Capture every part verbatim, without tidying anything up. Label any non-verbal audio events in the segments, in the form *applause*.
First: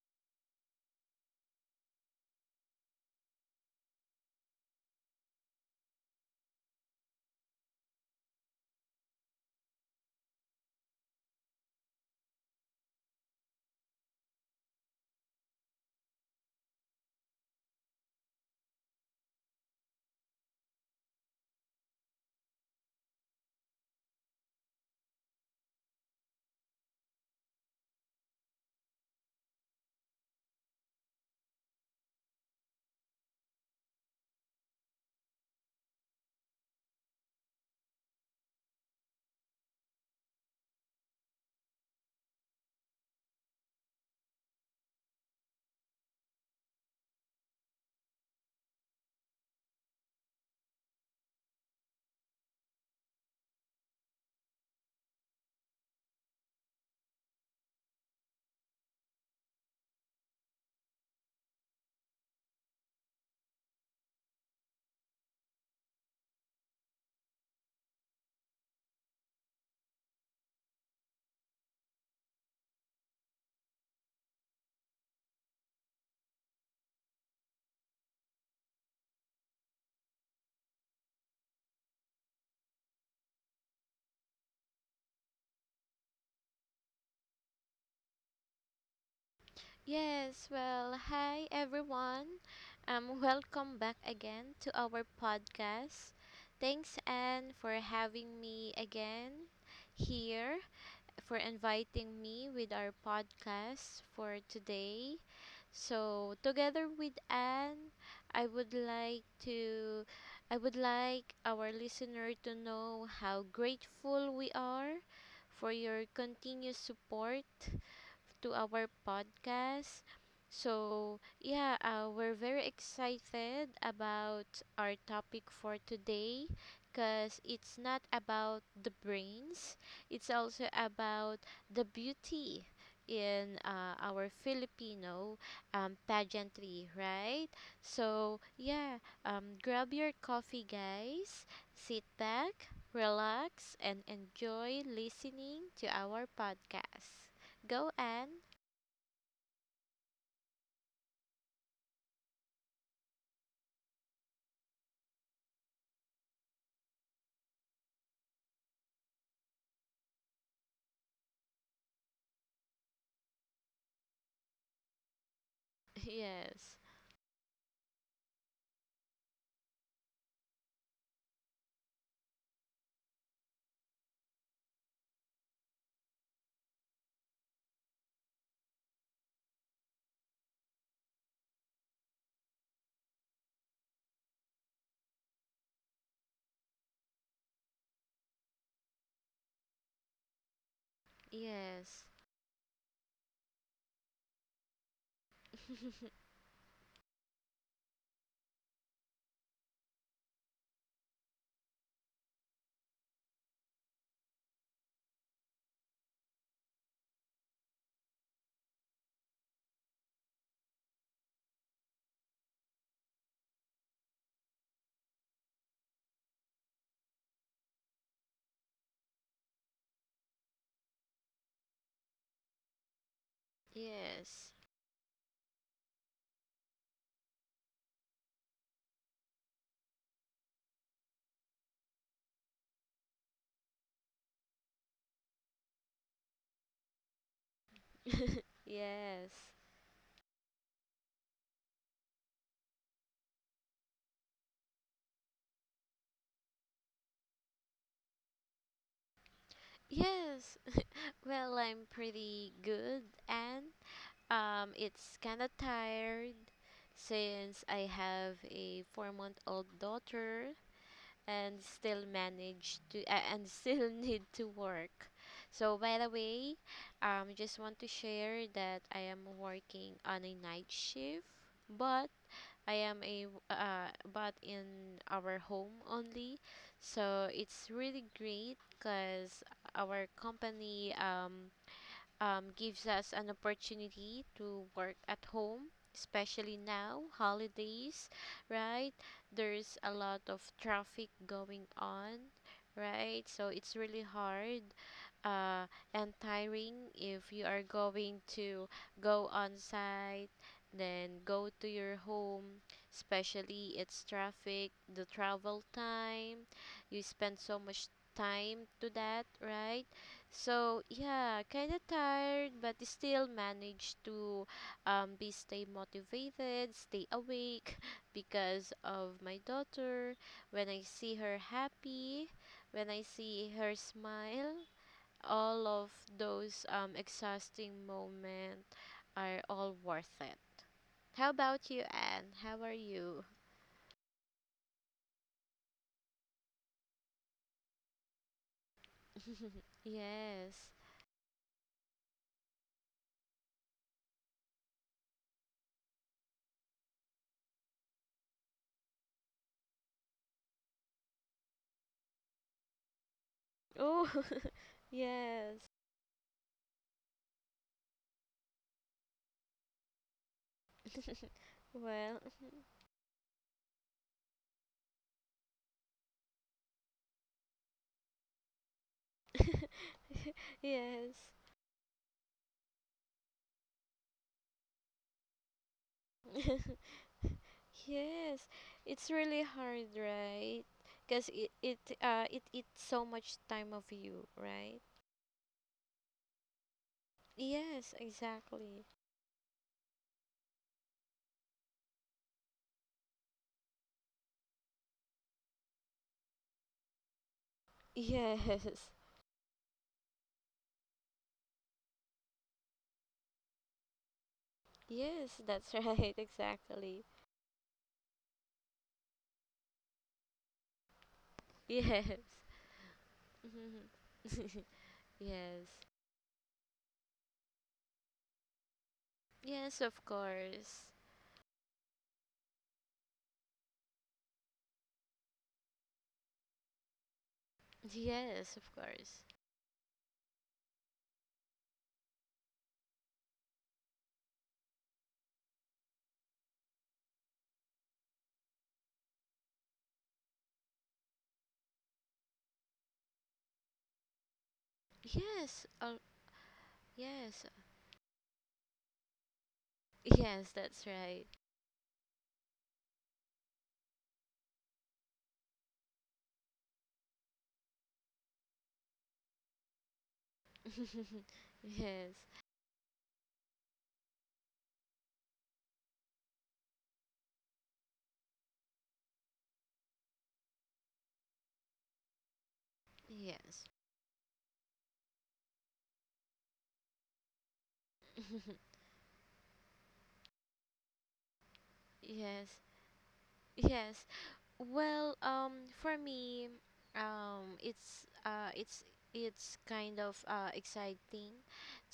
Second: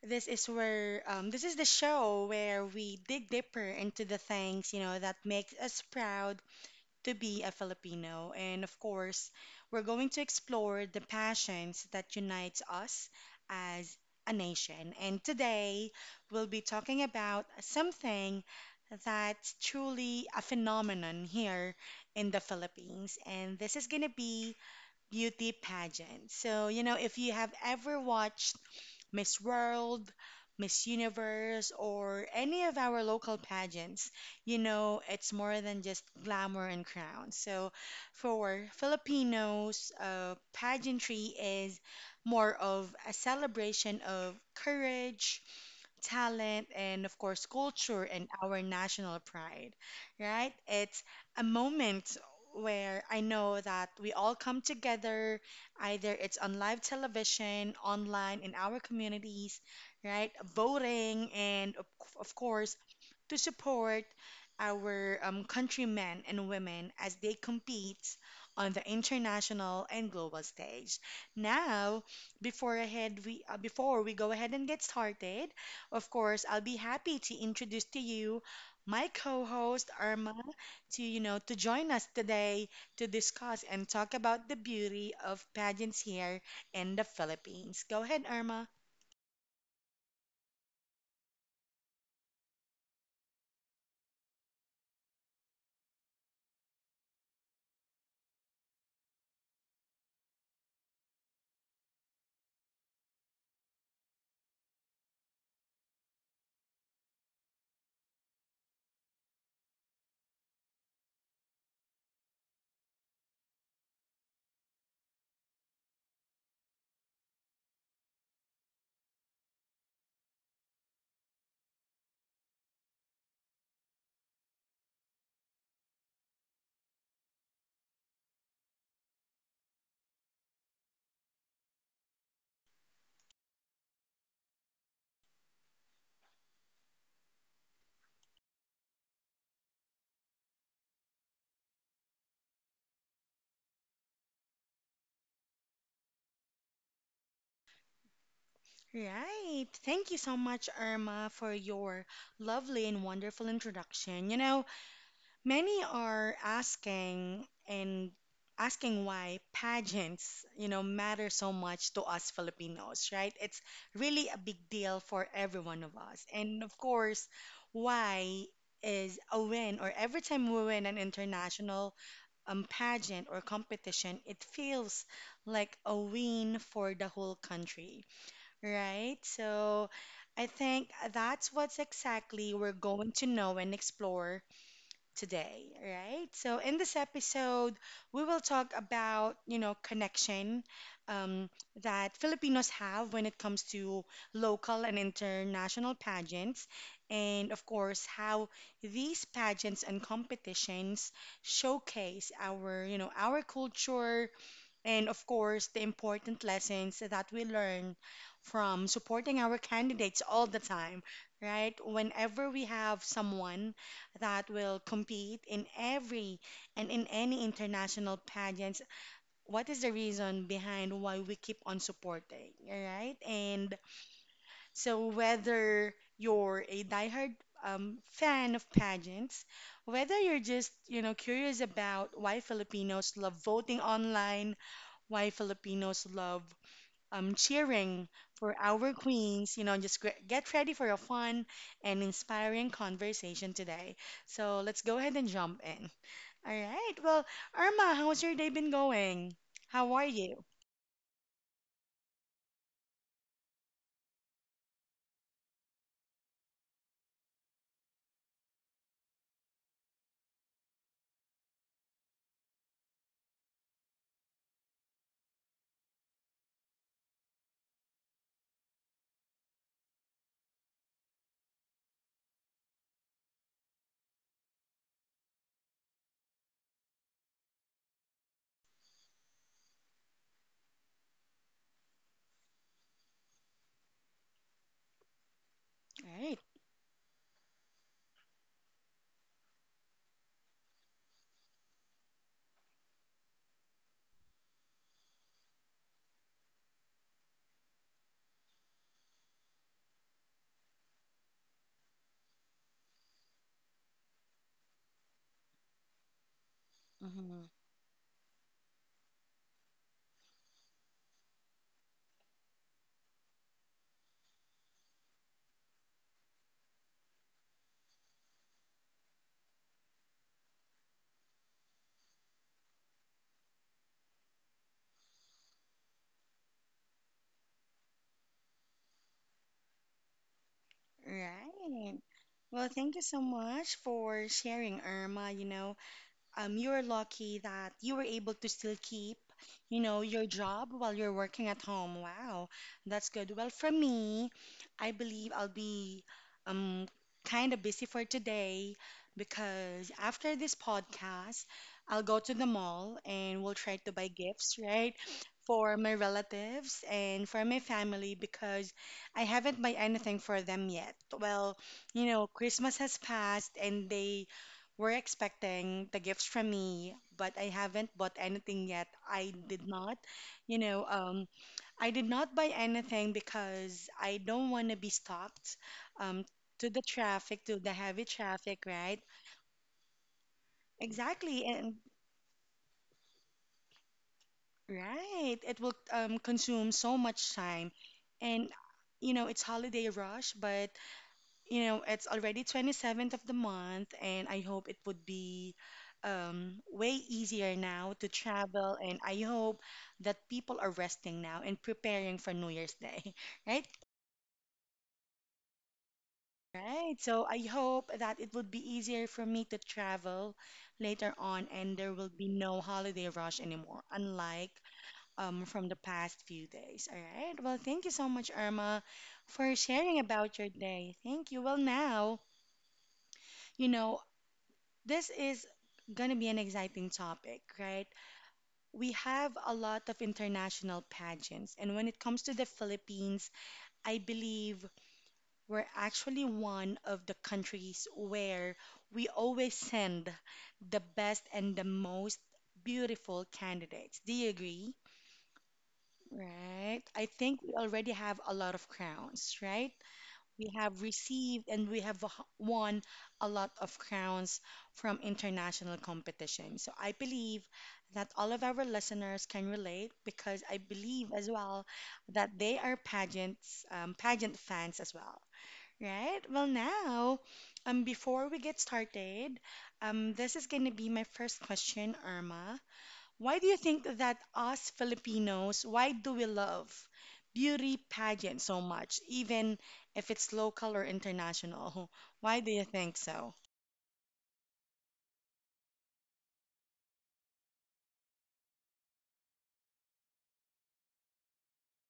this is where um, this is the show where we dig deeper into the things you know that makes us proud to be a Filipino. And of course, we're going to explore the passions that unites us as a nation. And today, we'll be talking about something that's truly a phenomenon here in the Philippines. And this is going to be beauty pageant. So, you know, if you have ever watched Miss World, Miss Universe, or any of our local pageants, you know, it's more than just glamour and crowns. So for Filipinos, uh, pageantry is more of a celebration of courage, talent, and of course, culture and our national pride, right? It's a moment where I know that we all come together, either it's on live television, online, in our communities, right? Voting, and of, of course, to support our um, countrymen and women as they compete on the international and global stage. Now, before ahead we uh, before we go ahead and get started, of course, I'll be happy to introduce to you my co-host Arma to you know to join us today to discuss and talk about the beauty of pageants here in the Philippines. Go ahead, Irma. Yes, well, hi everyone. Um, welcome back again to our podcast. Thanks, Anne, for having me again here, for inviting me with our podcast for today. So, together with Anne, I would like to, I would like our listener to know how grateful we are for your continuous support to our podcast. So, yeah, uh, we're very excited about our topic for today because it's not about the brains, it's also about the beauty in uh, our Filipino um, pageantry, right? So, yeah, um, grab your coffee, guys, sit back, relax, and enjoy listening to our podcast. Go, Anne. Right. Thank you so much, Irma, for your lovely and wonderful introduction. You know, many are asking and asking why pageants, you know, matter so much to us Filipinos, right? It's really a big deal for every one of us. And of Yes. course, why is a win, or every time we win an international um, pageant or competition, it feels like a win for the whole country, right? So I think that's what's exactly we're going to know and explore today, right? So in this episode, we will talk about, you know, connection um, Yes. that Filipinos have when it comes to local and international *laughs* pageants, and of course, how these pageants and competitions showcase our, you know, our culture, and of course, the important lessons that we learn from supporting our candidates all the time, right? Whenever we have someone that will compete in every and in any international pageants, what is the reason behind why we keep on supporting, right? And Yes. so, whether you're a diehard um, fan of pageants, whether you're just you know curious about why Filipinos love voting online, why Filipinos love um, cheering *laughs* for our Yes. queens. You know, just gre- get ready for a fun and inspiring conversation today. So let's go ahead and jump in. All right. Well, Irma, how's your day been going? How are you? Yes. *laughs* Well, I'm pretty good and um it's kind of tired since I have a four-month-old daughter and still manage to uh, and still *laughs* need to work. So, by the way, um just want to share that I am working on a night shift, but I am a uh, but in our home only. So it's really great because our company um, um, gives us an opportunity to work at home, All right. especially now, holidays, right? There's a lot of traffic going on, right? So it's really hard uh, and tiring if you are going to go on site then go to your home, especially it's traffic, the travel time you spend Mm-hmm. so much time to that, right? So, yeah, kind of tired but still manage to um, be stay motivated, stay awake *laughs* because of my daughter. When I see her happy, when I see her smile, all of those um, exhausting moments are all worth it. How about you, Right. Anne? How are Well, thank you so you? much for sharing, Irma. You know, um, you're lucky that you were able to still keep, *laughs* you know, your Yes. job while you're working at home. Wow, that's good. Well, for me, I believe I'll be um kind of busy for today because after this podcast, I'll go to the mall and we'll try to Oh, buy gifts, *laughs* right? yes. For my relatives and for my family because I haven't buy anything for them yet. *laughs* Well, you Well, know, Christmas has passed and they were expecting the gifts from me, but I haven't bought anything yet. I did not, *laughs* you know, yes. um, I did not buy anything because I don't want to be stopped um, to the *laughs* traffic, to the heavy Yes. traffic, right? It's really hard, right? Because Exactly, it, it, and uh, it eats so much time of you, right? right, it will um, consume so much time, Yes, and exactly. you know, it's holiday rush, but you know, it's already twenty-seventh of the month, and I hope it would be um, way easier now to travel. Yes. *laughs* And I hope that people are resting now and preparing for New Year's Day, *laughs* right? Yes, that's right, *laughs* Right. exactly. So I hope that it would be easier for me to travel later on, and there Yes. will be no holiday rush anymore, *laughs* unlike um, from the Yes. past few days. All right. Well, thank you so much, Irma, for Yes, of sharing about your course. day. Thank you. Well, now, you know, this is going to be an exciting topic, right? Yes, of We course. have a lot of international pageants, and when it comes to the Philippines, I believe we're actually one of the countries where we always send the best and the most beautiful candidates. Do you agree? Yes. Oh, Right? I yes. think we already have a lot of crowns, right? Yes, We have that's right. received and we have h- won a lot of crowns from international competition. So I believe that all of our listeners can relate because I believe as *laughs* well Yes. that they are pageants, um, pageant fans as well, right? Well, now, um, before we get started, um, this is going to be my first question, Irma. Why do you Yes. think that us Filipinos, why do we love beauty pageant so *laughs* much, even if it's local or international? *laughs* Why do Yes. you think so? Yes. Well, um, for me, um, it's uh, it's it's kind of uh, exciting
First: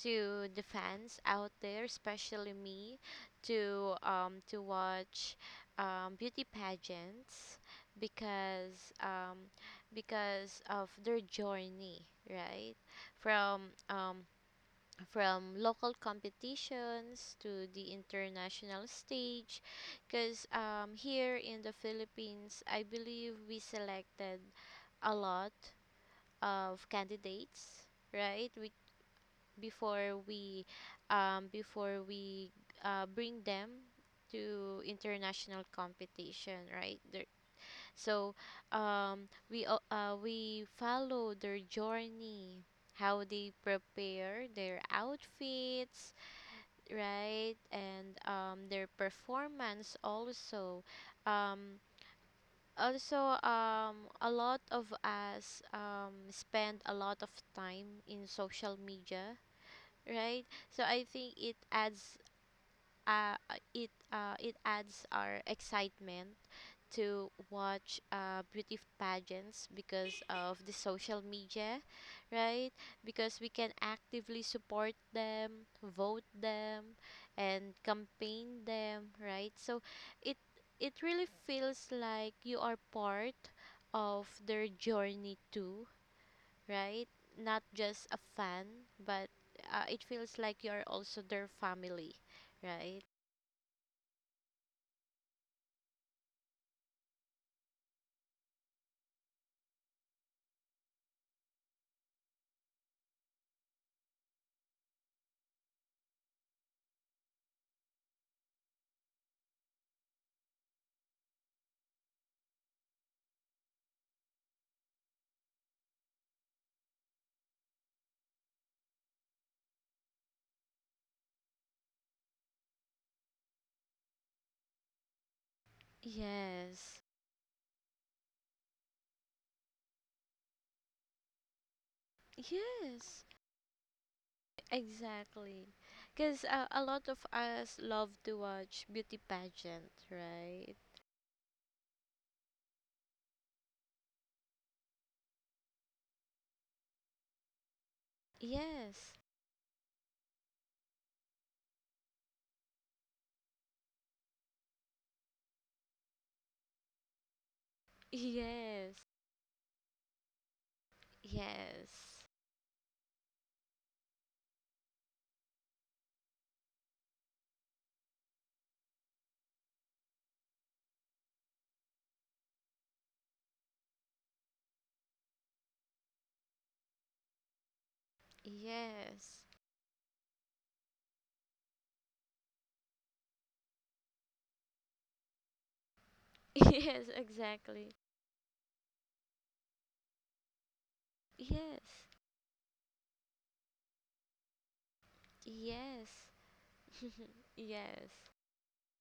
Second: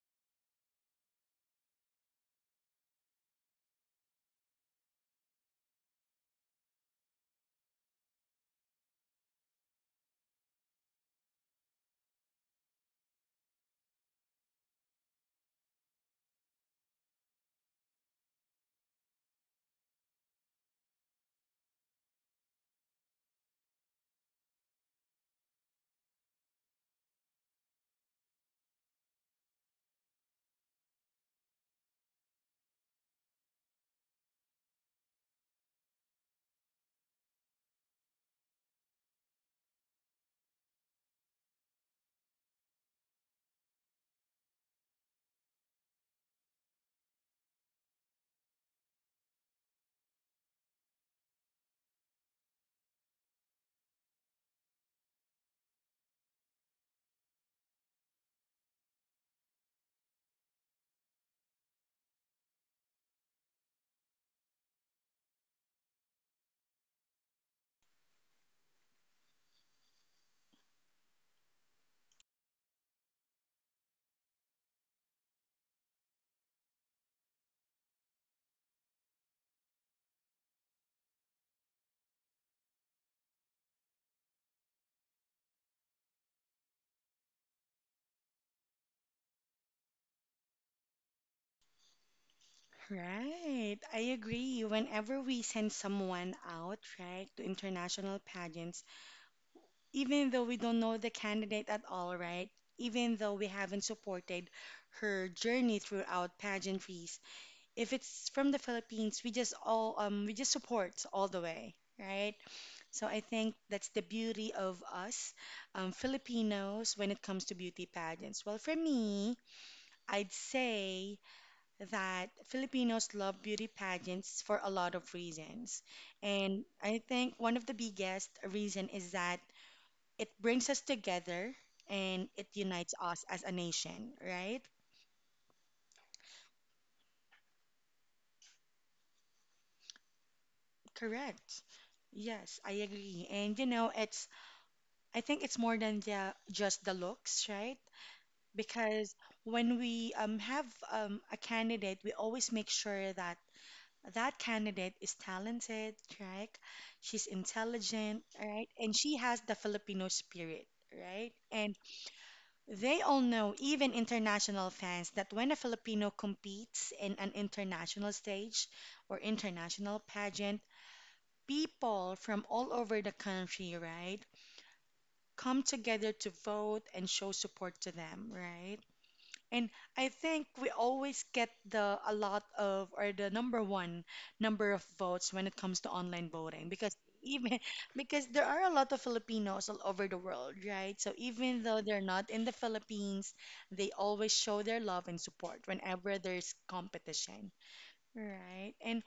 to the fans out there, especially me, to um, to watch um, beauty pageants because um, because of their journey, right? From um, from local competitions to the international stage, because um, here in the Philippines I believe we selected a lot of candidates, right? we, before we um, before we uh, bring them to international competition, right there. So, um, we al- uh, we follow their journey, how they prepare their outfits, right? And um their performance also, um also um a lot of us um spend a lot of time in social media, right? So I think it adds uh, uh, it uh, it adds our excitement to watch uh, beauty pageants because of the social media, right? Because we can actively support them, vote them, and campaign them, right? So it it really feels like you are part of their journey too, right? Not just a fan, but uh, it feels like you are also their family, right? Right, I agree. Whenever we send someone out, right, to international pageants, even though we don't know the candidate at all, right, even though we haven't supported her journey throughout pageantries, if it's from the Philippines, we just all um we just support all the way, right? So I think that's the beauty of us um, Filipinos when it comes to beauty pageants. Well, for me, I'd say that Filipinos love beauty pageants for a lot of reasons. And I Yes. think one of the biggest reason is that it brings us together and it unites us Yes. as a nation, right? Exactly. Because uh, a lot of us love to watch beauty pageant, right? Correct. Yes, I agree. And you know, it's I think it's more than the, just the looks, right? Because Yes. when we um, have um, a candidate, we always make sure that that candidate is talented, right? She's intelligent, right? And Yes. she has the Filipino spirit, right? And Yes. they all know, even international fans, that when a Filipino competes in an international stage or international pageant, people from all over the country, right, come together to vote and show support to them, right? Yes. And I think we always get the a lot of or the number one number of votes when it comes to online voting, *laughs* because Yes, even *laughs* exactly. because there are a lot of Filipinos all over the world, right? So even though they're Yes. not in the Philippines, they always show their love and support whenever Yes. there's competition, Yes. right? And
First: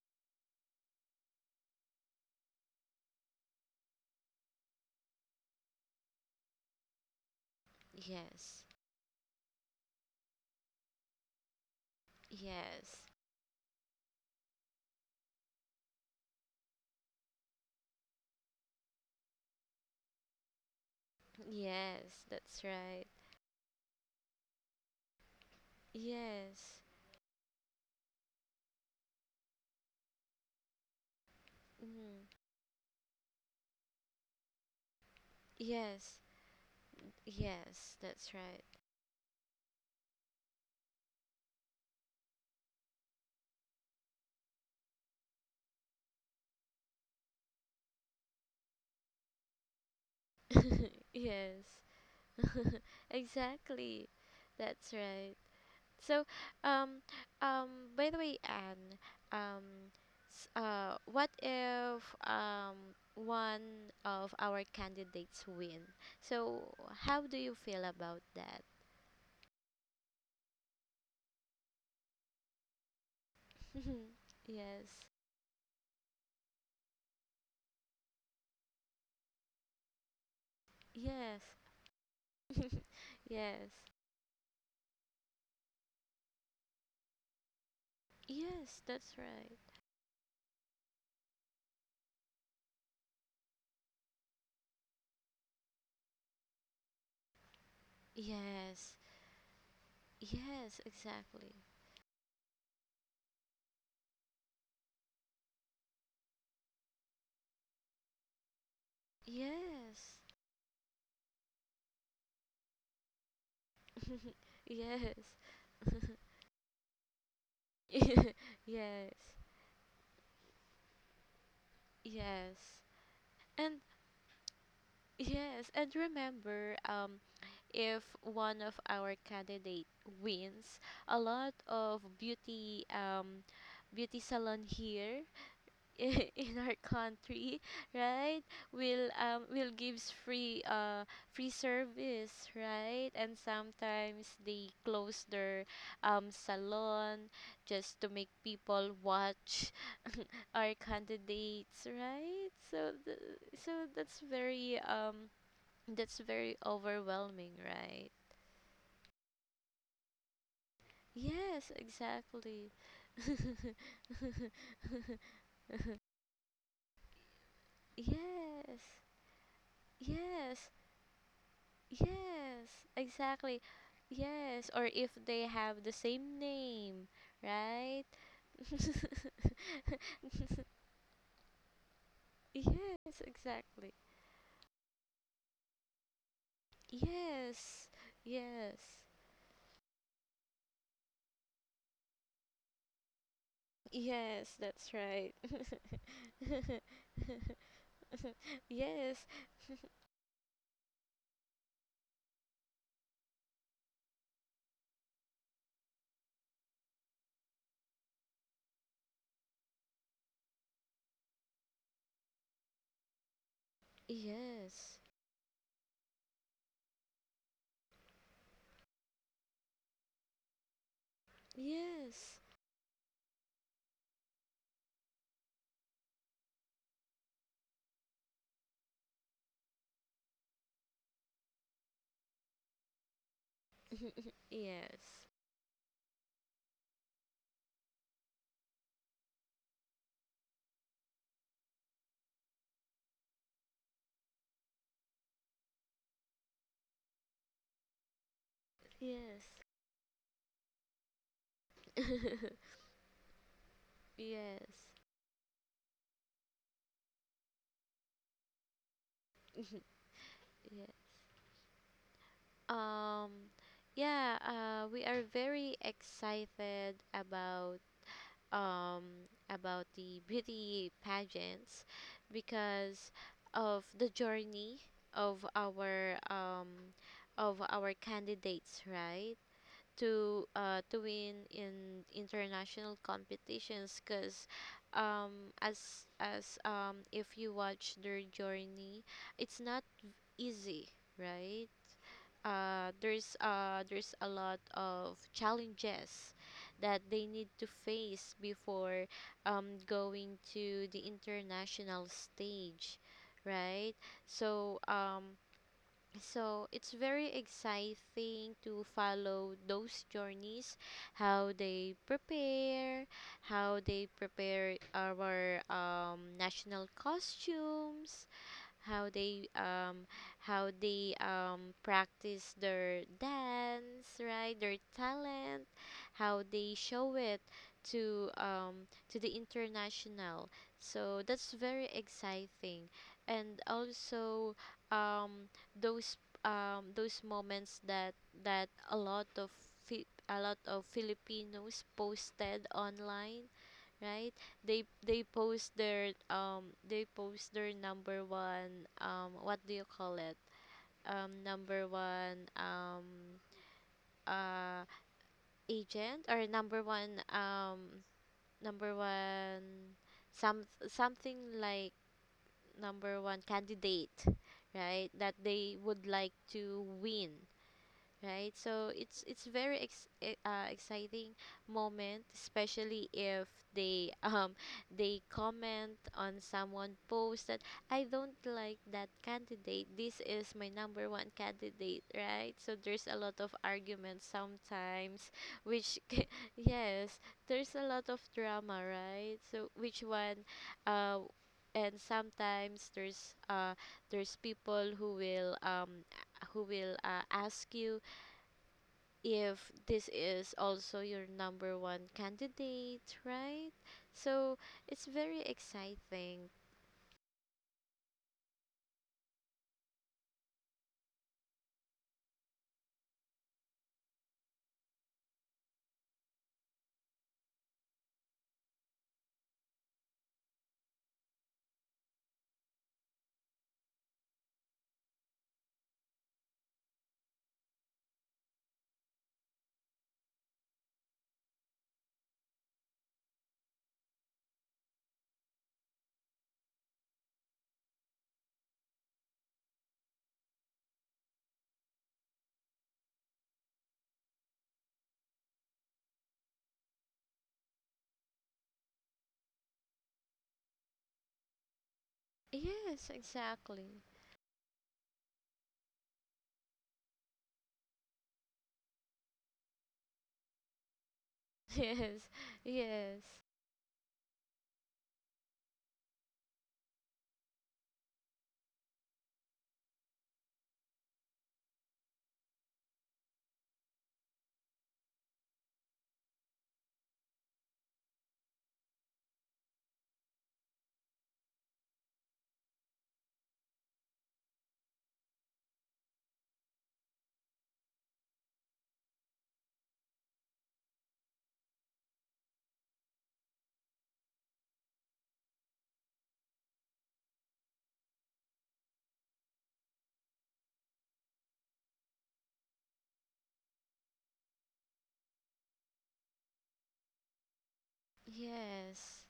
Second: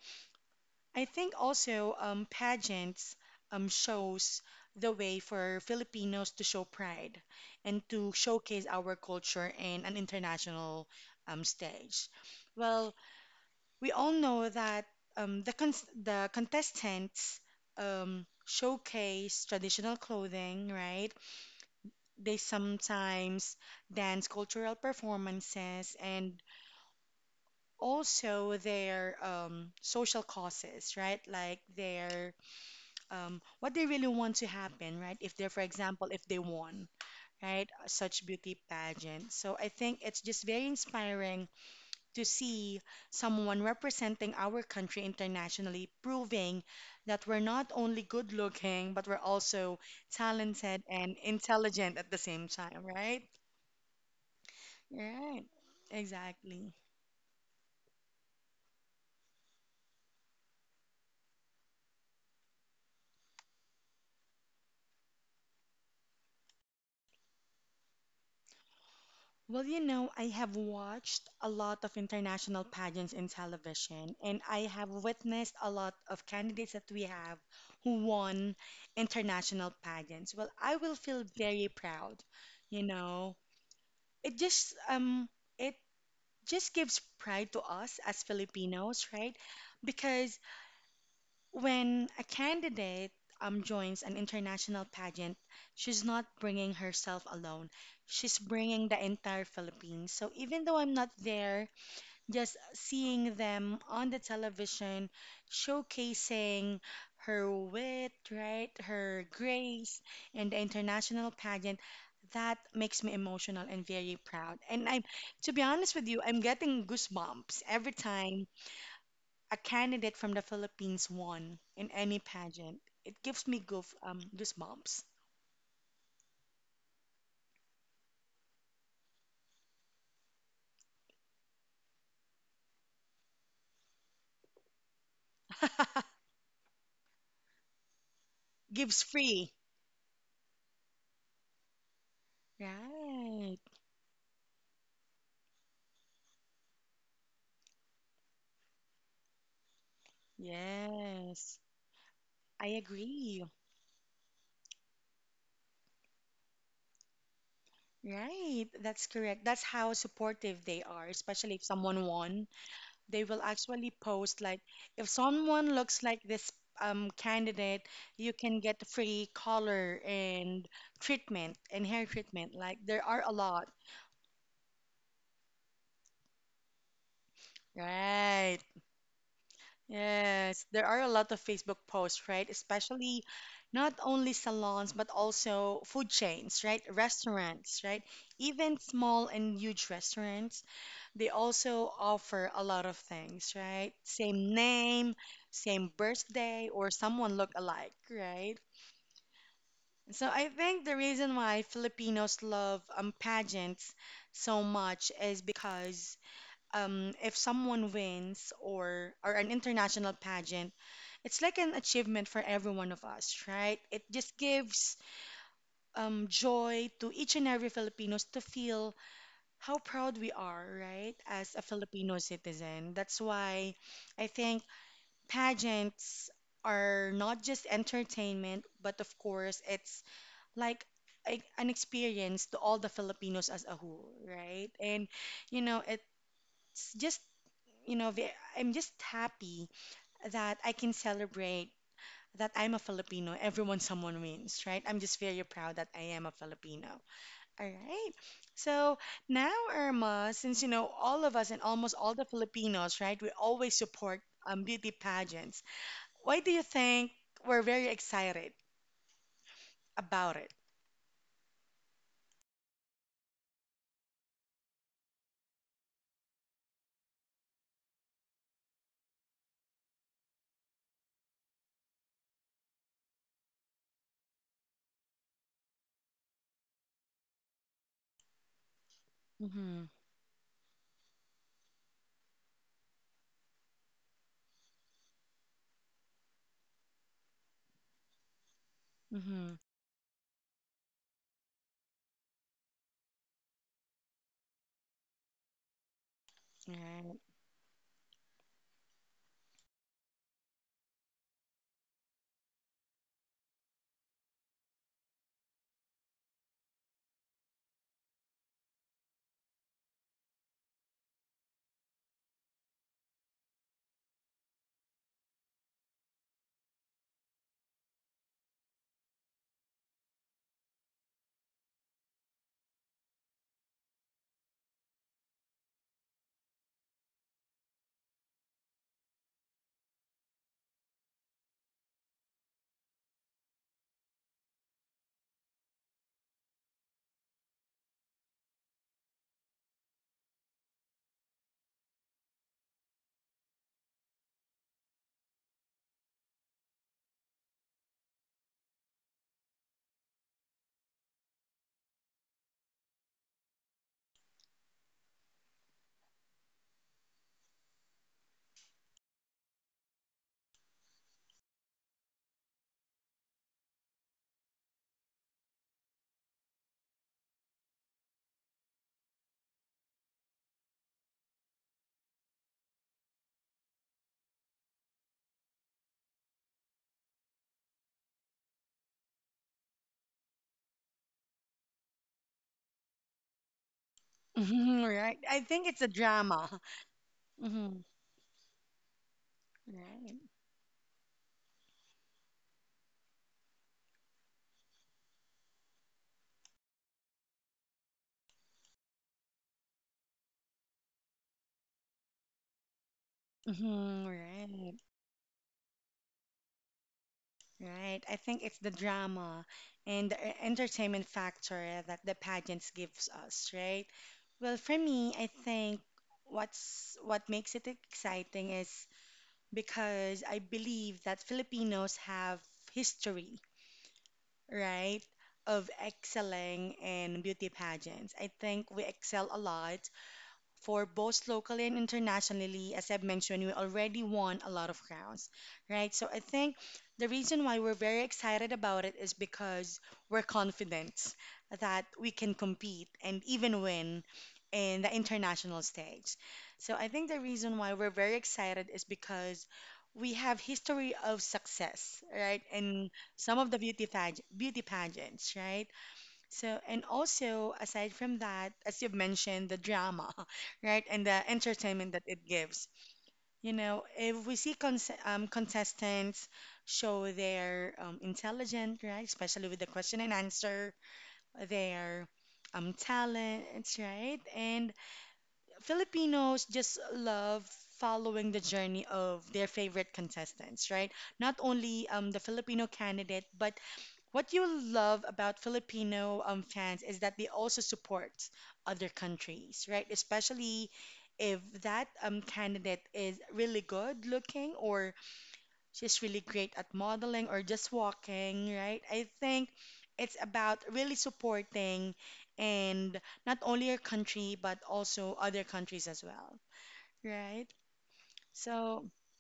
I think also um, pageants um, shows the way for Filipinos to show pride and to Yes. showcase our culture in an international um, stage. Well, Yes. we all know that um, the cons the contestants um, showcase traditional clothing, right? Yes, They that's right. sometimes dance cultural performances and Yes. also their um, social causes, right? Like Mm. their um, what they really want to happen, right? If they're, for example, Yes. if they won, right, Yes, such that's beauty pageant. So I think it's just very inspiring to see someone representing our country internationally, proving that we're not only good looking, but we're also talented right. *laughs* and Yes. intelligent at the same *laughs* time, right? Exactly. That's right. Right, So, exactly. um, um, by the way, Anne, um, s- uh, what if um one of our candidates win? So, how do you feel about that? Well, you know, I have watched a lot of international pageants in *laughs* television, and I have Yes. witnessed a lot of candidates that we have who won international pageants. Well, I will feel Yes. very proud, you *laughs* know. Yes. It just um it just gives pride to us as Yes, Filipinos, that's right? right. Because when a candidate um, joins an international pageant, she's not bringing herself alone. She's bringing Yes. the entire Philippines. So even though Yes, I'm not exactly. there, just seeing them on the television showcasing her wit, right, her grace Yes. in the international pageant, that makes me emotional and very proud. *laughs* And I'm, Yes. to be honest with you, I'm getting goosebumps every *laughs* time Yes. a candidate from the Philippines won in any Yes. pageant, it gives me And goof um goosebumps. yes, and remember, um, if one of our candidate wins, a lot of beauty um beauty salon here *laughs* *laughs* in our country, right? Gives Will um free. will gives free uh free service, right? And Right. sometimes they close their um salon just to make people watch our Yes. candidates, right? I So th- agree. so that's very um that's very overwhelming, right? Right. That's correct. That's how supportive they are, especially if Yes, someone won. exactly. They *laughs* will actually post like if someone looks like this um candidate, you can Yes. get free color and Yes. treatment and hair treatment. Like Yes, there are a exactly. lot. Yes, or if they have the same name, right? Right. Yes, there are a lot of Facebook posts, right? Yes, Especially exactly. not only salons, but also food chains, right? Restaurants, Yes. right? Even Yes. small and huge restaurants, they also offer a lot of things, right? Yes, Same that's name, right. same birthday, or someone look alike, *laughs* right? Yes. So I think the reason why Filipinos love um, pageants so much is because um, if someone wins or or an international pageant, it's like an achievement for every one of us, right? It just Yes. gives um, joy to each and every Filipinos to feel how proud we are, right, as a Filipino Yes. citizen. That's why I think pageants are not just entertainment, but of course, it's like a, an experience to all the Filipinos as a whole, *laughs* right? And Yes. you know, it's just you know, ve- I'm just happy that I can celebrate that I'm a Filipino. Everyone, someone wins, right? I'm just very proud that I am a Filipino. All right. So Yes. now, Irma, since you know all of us and almost all the *laughs* Filipinos, right, we always support um, Yes. beauty pageants. Why do you think we're very excited *laughs* about it? Yeah. Um yeah, uh we are very excited about um about the beauty pageants because of the journey of our um of our candidates, right? Mm-hmm. to uh, to win in international competitions because, um, as as um, if you watch their journey it's Mm-hmm. not easy, right? Uh, there's uh, there's a lot of challenges that they Right. *laughs* need to face before um, going to the international stage, right? So um, so it's very exciting to follow those journeys, how they prepare, how they prepare our um, national costumes, how they um how they um practice their dance, right? Their talent, how they show it to um to the international. So that's very exciting. And also um those um those moments that that a lot of Fi- a lot of Filipinos posted online, right? They they post their um they post their number one um what do you call it? Um number one um uh agent, or number one um number one some something like number one candidate, right? That they would like to win, right? So it's it's very ex- e- uh, exciting moment, especially if they *laughs* um they comment on someone post that, "I don't like that candidate. This is my number one candidate," right? So there's a lot of arguments Mm-hmm, right. sometimes, I think it's a which *laughs* drama. *laughs* yes, there's a Mm-hmm. lot of drama, right? So which Right. one, uh. And sometimes there's uh, there's people who will um, who will uh, ask you if this is also your number one candidate, right? Mm-hmm, So right. it's very exciting. Right. I think it's the drama and the e- entertainment factor that the pageants gives us, right? Well, for me, I think what's what makes it exciting is because I believe that Filipinos have history, right, of excelling in beauty pageants. I think we excel a lot for both locally and internationally. As I've mentioned, we already won a lot of rounds, right? So I think the reason why we're very excited about it is because we're confident that we can compete and even win in the international stage. So I think the reason why we're very excited is because we have history of success, right? In Yes, some of the beauty exactly. *laughs* page beauty pageants, right? So, and also aside from that, as you've mentioned, the drama, *laughs* right, and the entertainment that it Yes, gives. You know, if we see cons um, contestants show their um, intelligent, right, especially with the question and answer, their um, talents, right, and Filipinos just love following the journey of their favorite contestants, right? Not only um, the Filipino candidate, but what you love about Filipino um, fans is that they also support other countries, right? Especially if that um, candidate is really good looking or she's really great at modeling or just walking, right? I think it's about really supporting and not only your country, but also other countries as well, right? yes, So, yes,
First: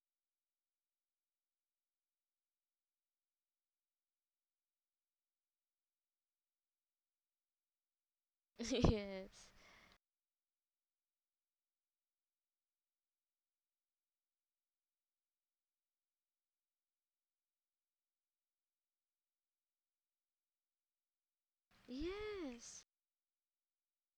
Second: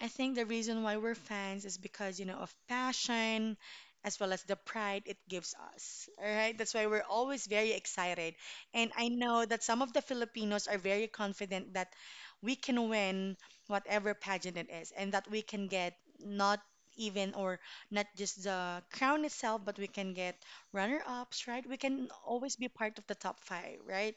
I think the reason why we're fans is because, you know, of passion as well as the pride it gives us. All right. That's why we're always very excited. And I *laughs* know that some of the Filipinos are very confident that we can win whatever pageant it is and that we can get not even or not just the crown itself, but we can get runner ups, right? We yes, can always be yes, part of the top five, right?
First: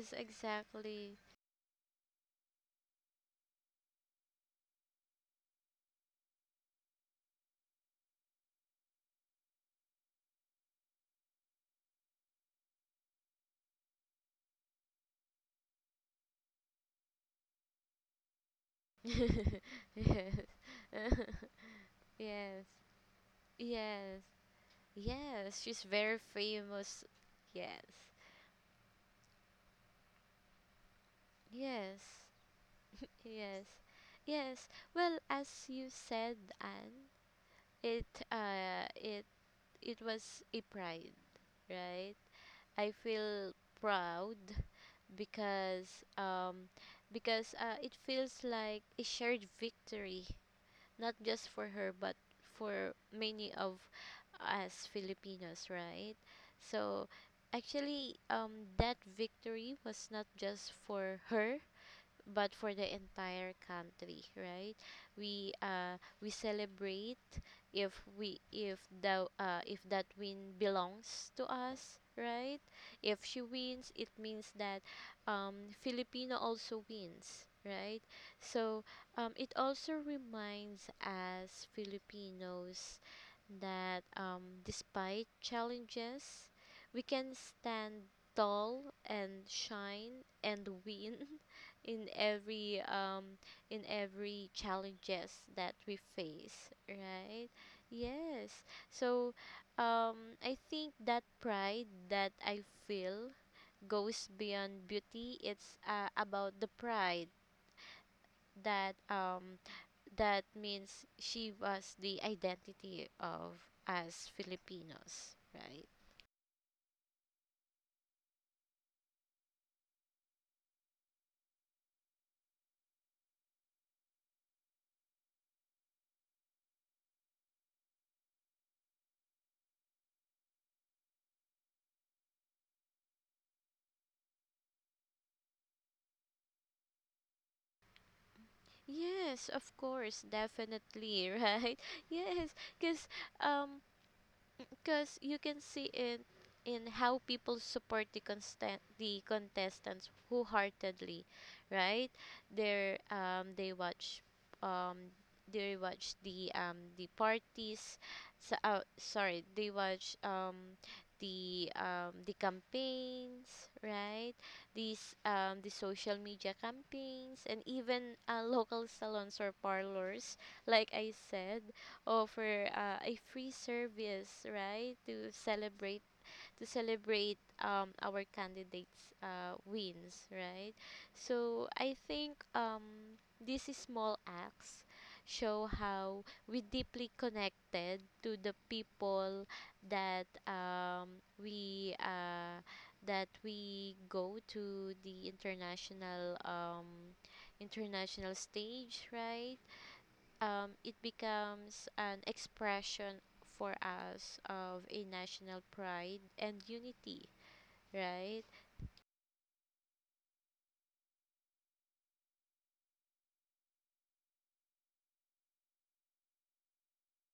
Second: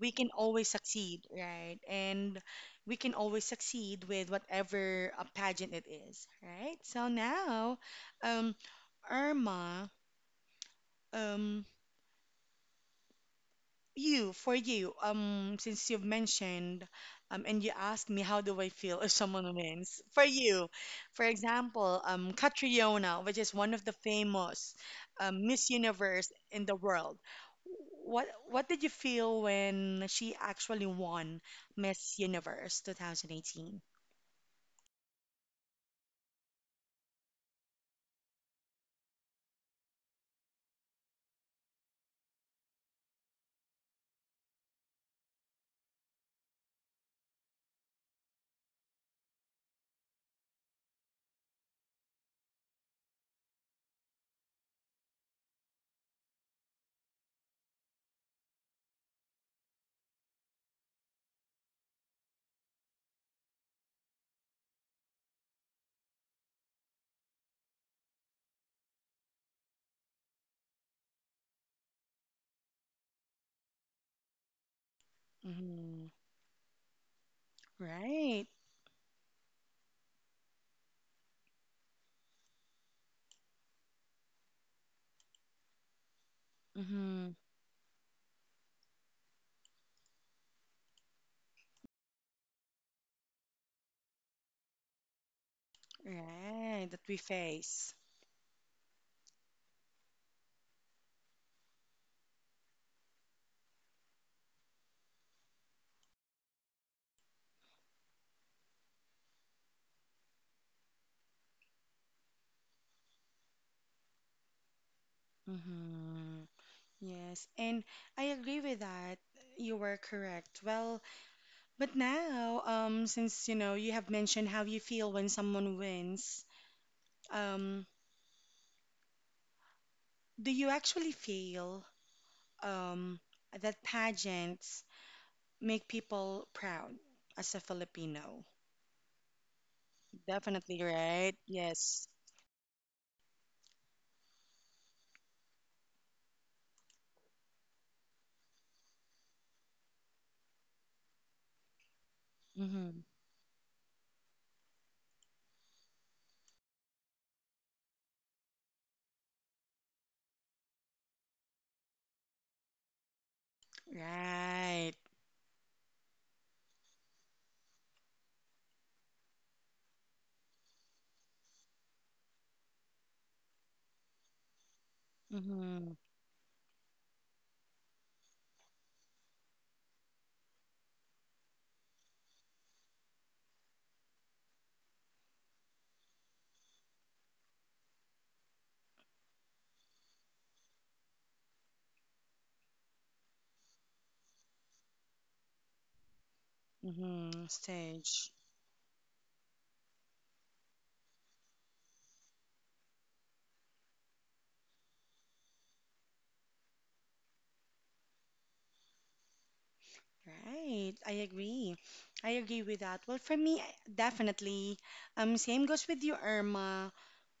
We can always exactly. succeed, right? And we can always succeed with whatever a pageant it is, right? So now, um, Irma, um, you, for you, um, since you've mentioned, um, and you asked me how do I feel if *laughs* someone wins, for you, for example, um, Yes, Catriona, which is one of the yes, famous um, yes, Miss she's very Universe in the famous. world, Yes, what what did you feel when she actually won yes, Miss Universe yes, twenty eighteen? yes. Well, as you said, Anne, it uh, it it was a pride, right? I feel proud because um because, uh, it feels like a shared victory, not just for her but for many of us Filipinos, right? So actually, um that victory was not just for her but for the entire country, right? We uh we celebrate, if we if the uh if that win belongs to us, right? If she wins, it means that um Mm-hmm. Filipino also wins, right? Right. So um it also reminds us Filipinos that, um despite challenges, we Mm-hmm. can stand tall and shine and *laughs* win in every um in every challenges that we face, Right. That we right? face. Yes. So um I think that pride that I feel goes beyond beauty. It's uh, about the pride that, um that means she was the identity of us Filipinos, right? Mm-hmm. Yes, and I agree with that. You were correct. Well, but now, um, since you know you have mentioned how you feel when someone wins, um, do you actually feel um, that pageants make people proud as a Filipino? Yes, of course, Definitely, right? definitely. *laughs* Right. Yes. Yes, because um because you can see it in how people support the constant the contestants wholeheartedly, right? Mm-hmm. They um they watch, um they watch the um the parties, so, uh, sorry, they watch um the um the campaigns, right? Right. These um the social media campaigns, and even uh, local salons or parlors, like I said, offer uh, a free service, right, to Mm-hmm. celebrate to celebrate um, our candidates' uh, wins, right? So I think, um, these small acts show how we deeply connected to the people that, um, we uh, that we go to the international um, Mm-hmm. Stage. international stage, right? Um, it becomes an expression for us of a national pride and unity, right? Right, I agree. I agree with that. Well, for me, I- definitely. Um, same goes with you, Irma.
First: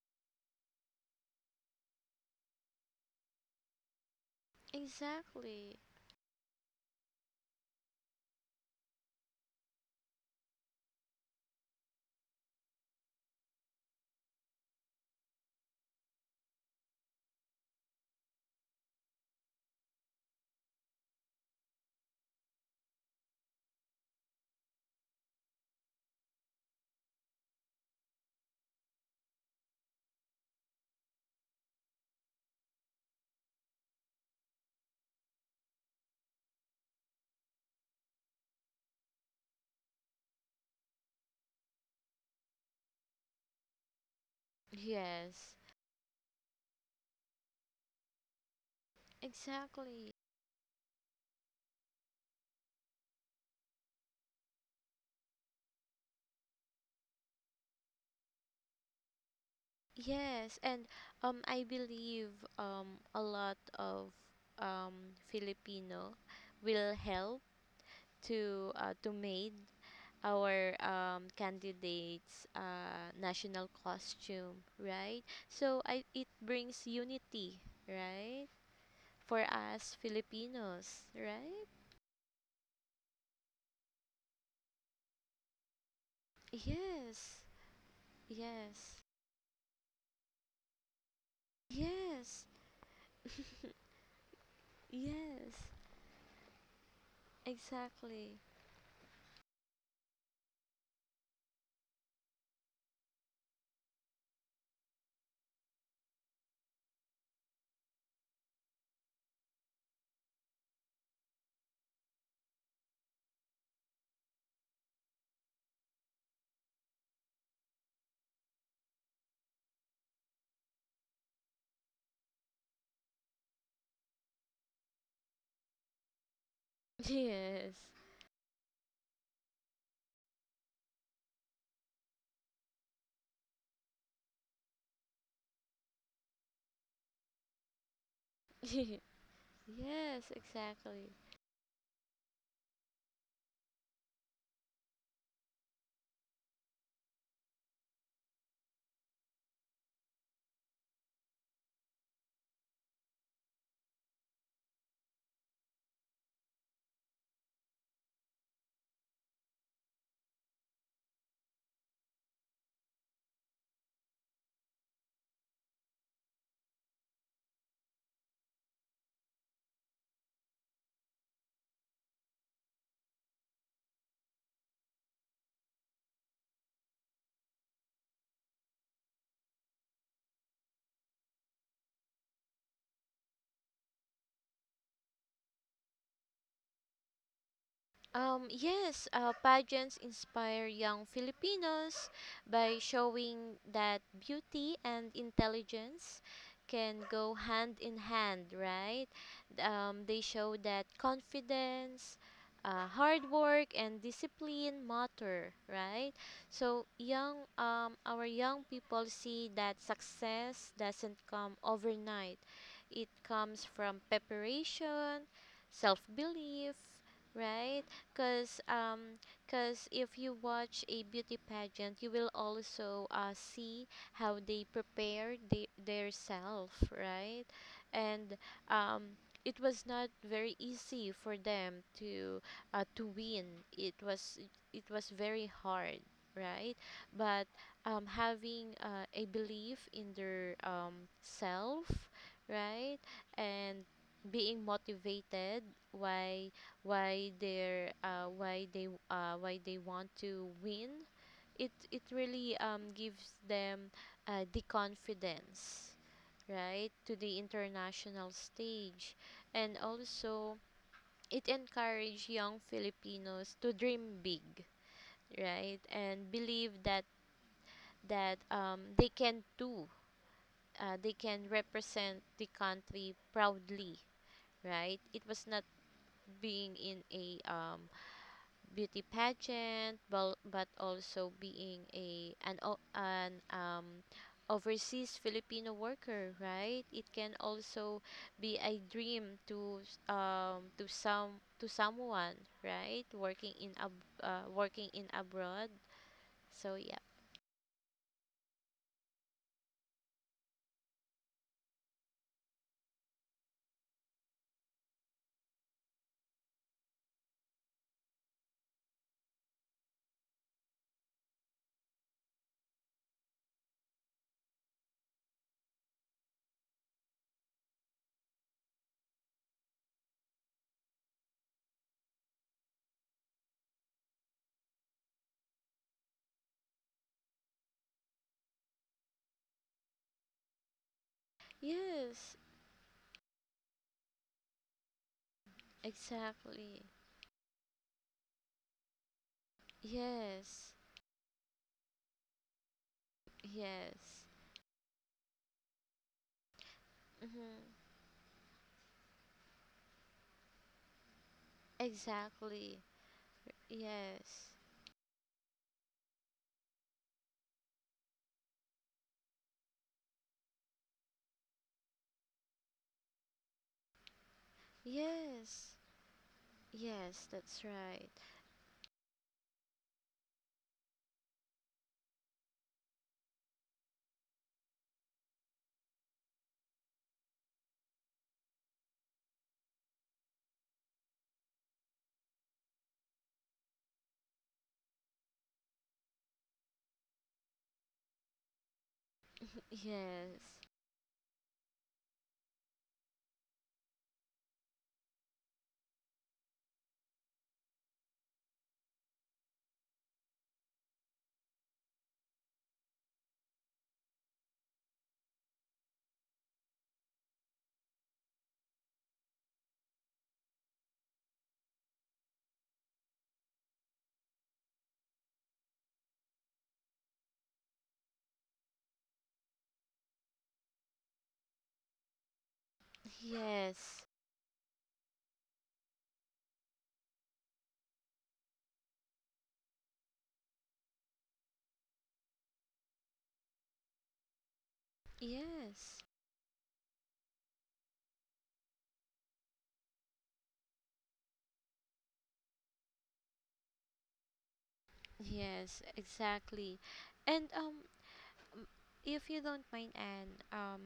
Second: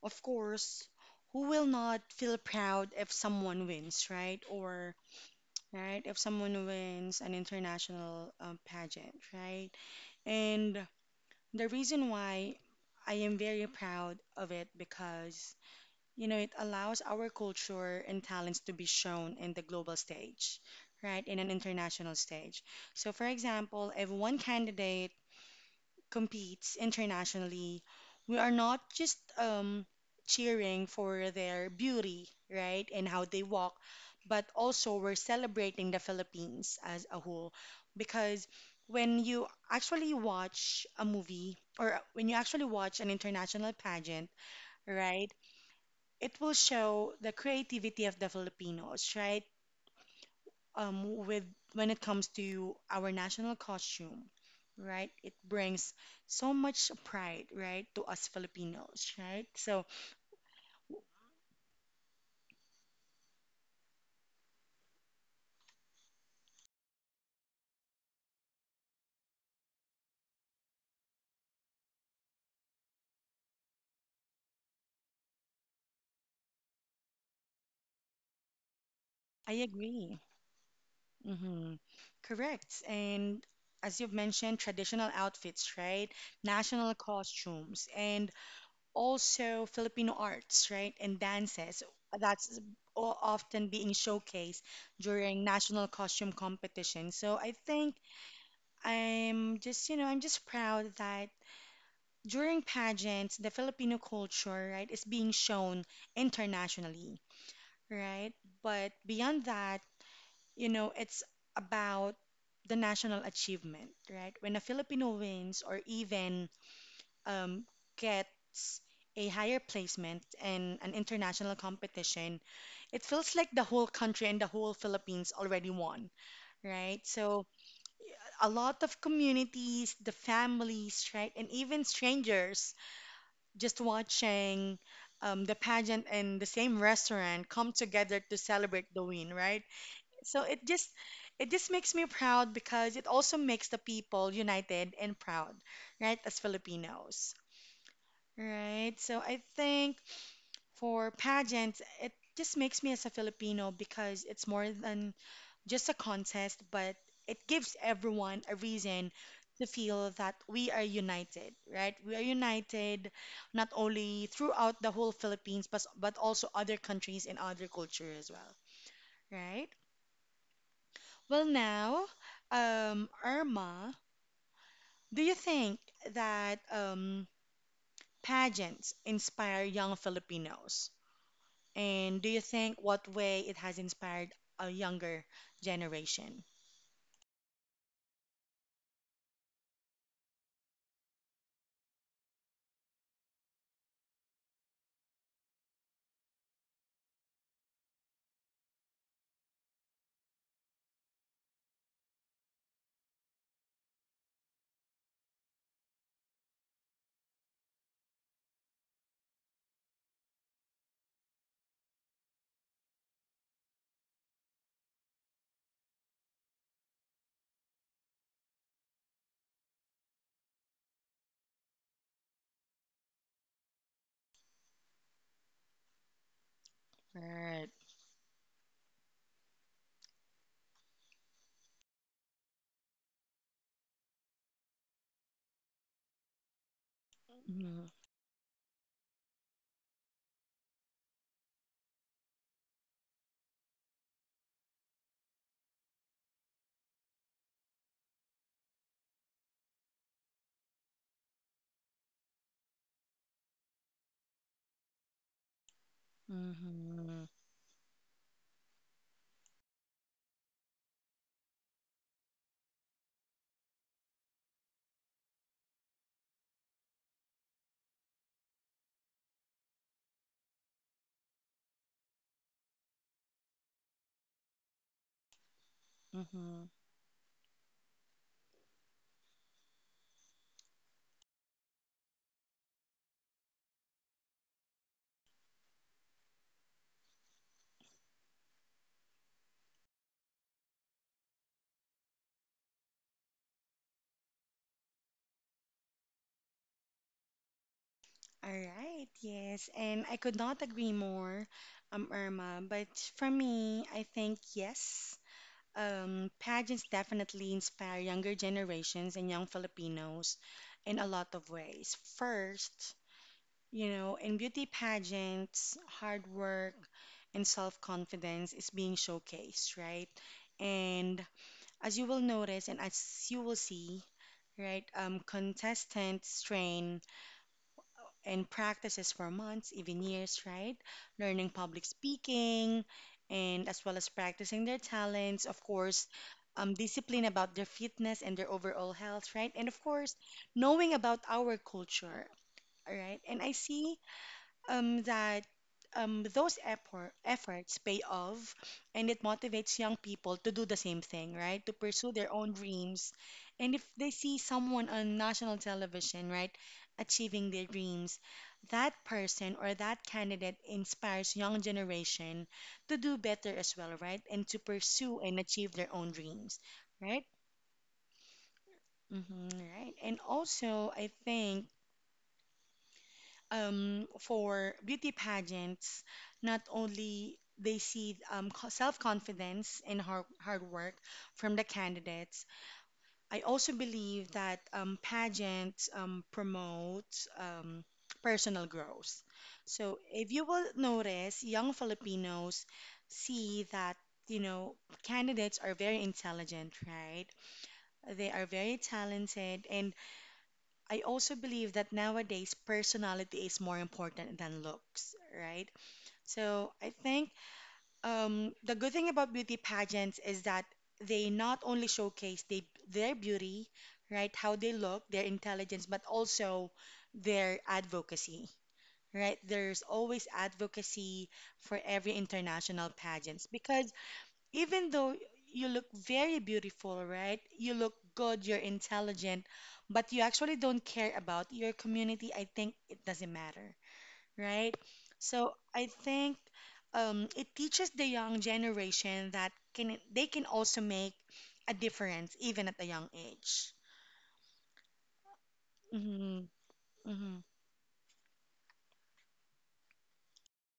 Of course, who will not feel proud if someone wins, right? Or, Exactly. right, if someone wins an international um, pageant, right? And the reason why I am very proud of it because you know, it allows our culture and talents to be shown in the global stage, right? In an international stage. So, for example, if one candidate competes internationally, we are not just um, cheering for their beauty, right? And how they walk, but also we're celebrating the Philippines as a whole. Because when you actually watch a movie or when you actually watch an international pageant, right? Yes, It will show the creativity of the Filipinos, right? exactly. Um, with when it comes to our national costume, right? It brings so much pride, right, to us Filipinos, right? So Yes, and um, I believe um, a lot of um, Filipino will help to uh, to made our um, candidates uh, national costume, right? So I it brings unity, right, for I us agree. Filipinos, hmm right? Correct. And as you've mentioned, traditional outfits, right? National Yes, costumes. And yes, also Filipino arts, right, and dances yes, that's o- *laughs* often being showcased during yes, national costume competition. So I think exactly. I'm just, you know, I'm just proud that during pageants, the Filipino culture, right, is being shown internationally, right? But beyond that, you know, it's about the national achievement, right? When a Filipino wins or even um, gets a higher placement in an international competition, it feels like the whole country and the whole Philippines already won, right? So Yes, a lot of communities, the families, right, and even strangers just watching um, the pageant in the same restaurant come together to *laughs* celebrate the win, right? yes, So it just exactly. it just makes me proud because it also makes the people united and proud, right, as Filipinos. Right. So I think for pageants, it just makes me as a Filipino because it's more than just a contest, but it gives everyone a reason to feel that we are united, right? We are united not only throughout the whole Philippines, but, but also other countries and other culture as well, right? Well, now, um, Irma, do you think that um, pageants inspire young Filipinos? And do you think what way it has inspired a younger generation? Um, yes, uh, pageants inspire young Filipinos by showing that beauty and intelligence can go hand in hand, right? Um, they show that confidence, uh, hard work, and discipline matter, right? So young, um, our young people see that success doesn't come overnight. It comes from preparation, self-belief, right? because um, 'cause if you watch a beauty pageant, you will also uh, see how they prepare the, their self, right. Right. And um, it was not very easy for them to uh, to win. It was it was very hard, right. But Mhm, um, having uh, a belief in their um, self, right, and being motivated why why they're uh, why they uh, why they want to win, it it really um, gives them uh, the confidence, right, to mhm, the international stage. And also it encourage young Filipinos to dream big, right, and believe that that um, they can do uh, they can represent the country proudly, right. It was not being mhm. in a um, beauty pageant, but, but also being a an o- an um, overseas Filipino worker, right? It can also be a dream to s- um to some to someone, right? Working in ab uh, working in abroad. So, yeah. All right, yes, and I could not agree more, um, Irma. But for me, I think yes, um, pageants definitely inspire younger generations and young Filipinos in a lot of ways. First, you know, in beauty pageants, hard work and self-confidence is being showcased, right? And as you will notice and as you will see, right, um, contestants train and practices for months, even years, right? Learning public Yes, speaking and as well as practicing their talents, of course, um, exactly. discipline about their fitness and their overall health, right? And of course, Yes. knowing about our culture, all right? And I see Yes. um, that um, those effort, Mm-hmm. efforts pay off and it motivates young people to do the same thing, right? To pursue their own Exactly. dreams. And if they see Yes. someone on national television, right, achieving their dreams, that person or that candidate inspires young generation to do better as well, right? And to pursue and Yes. achieve their own dreams, Yes, right? that's right. Mm-hmm, right. And also, I think um, for beauty pageants, not only they see um, co- self-confidence and hard, hard work from the candidates, I also believe that um, pageants um, promote um, personal growth. *laughs* So if Yes. you will notice, young Filipinos see that, you know, candidates are very intelligent, right? They are very talented and I also believe that nowadays personality is more important than looks, right? So I think um, the good thing about beauty pageants is that they not only showcase they, their beauty, right, how they look, their intelligence, but also their advocacy, right? There's always advocacy for every international pageants Yes, because even though you look very beautiful, right? You look good, you're intelligent, but you actually don't care about your community. I think it doesn't matter, right? So I yes, think um, it teaches the young generation that can they can also make a difference even at a young age. yes, hmm exactly. hmm And um, m- if you don't mind, Anne, um,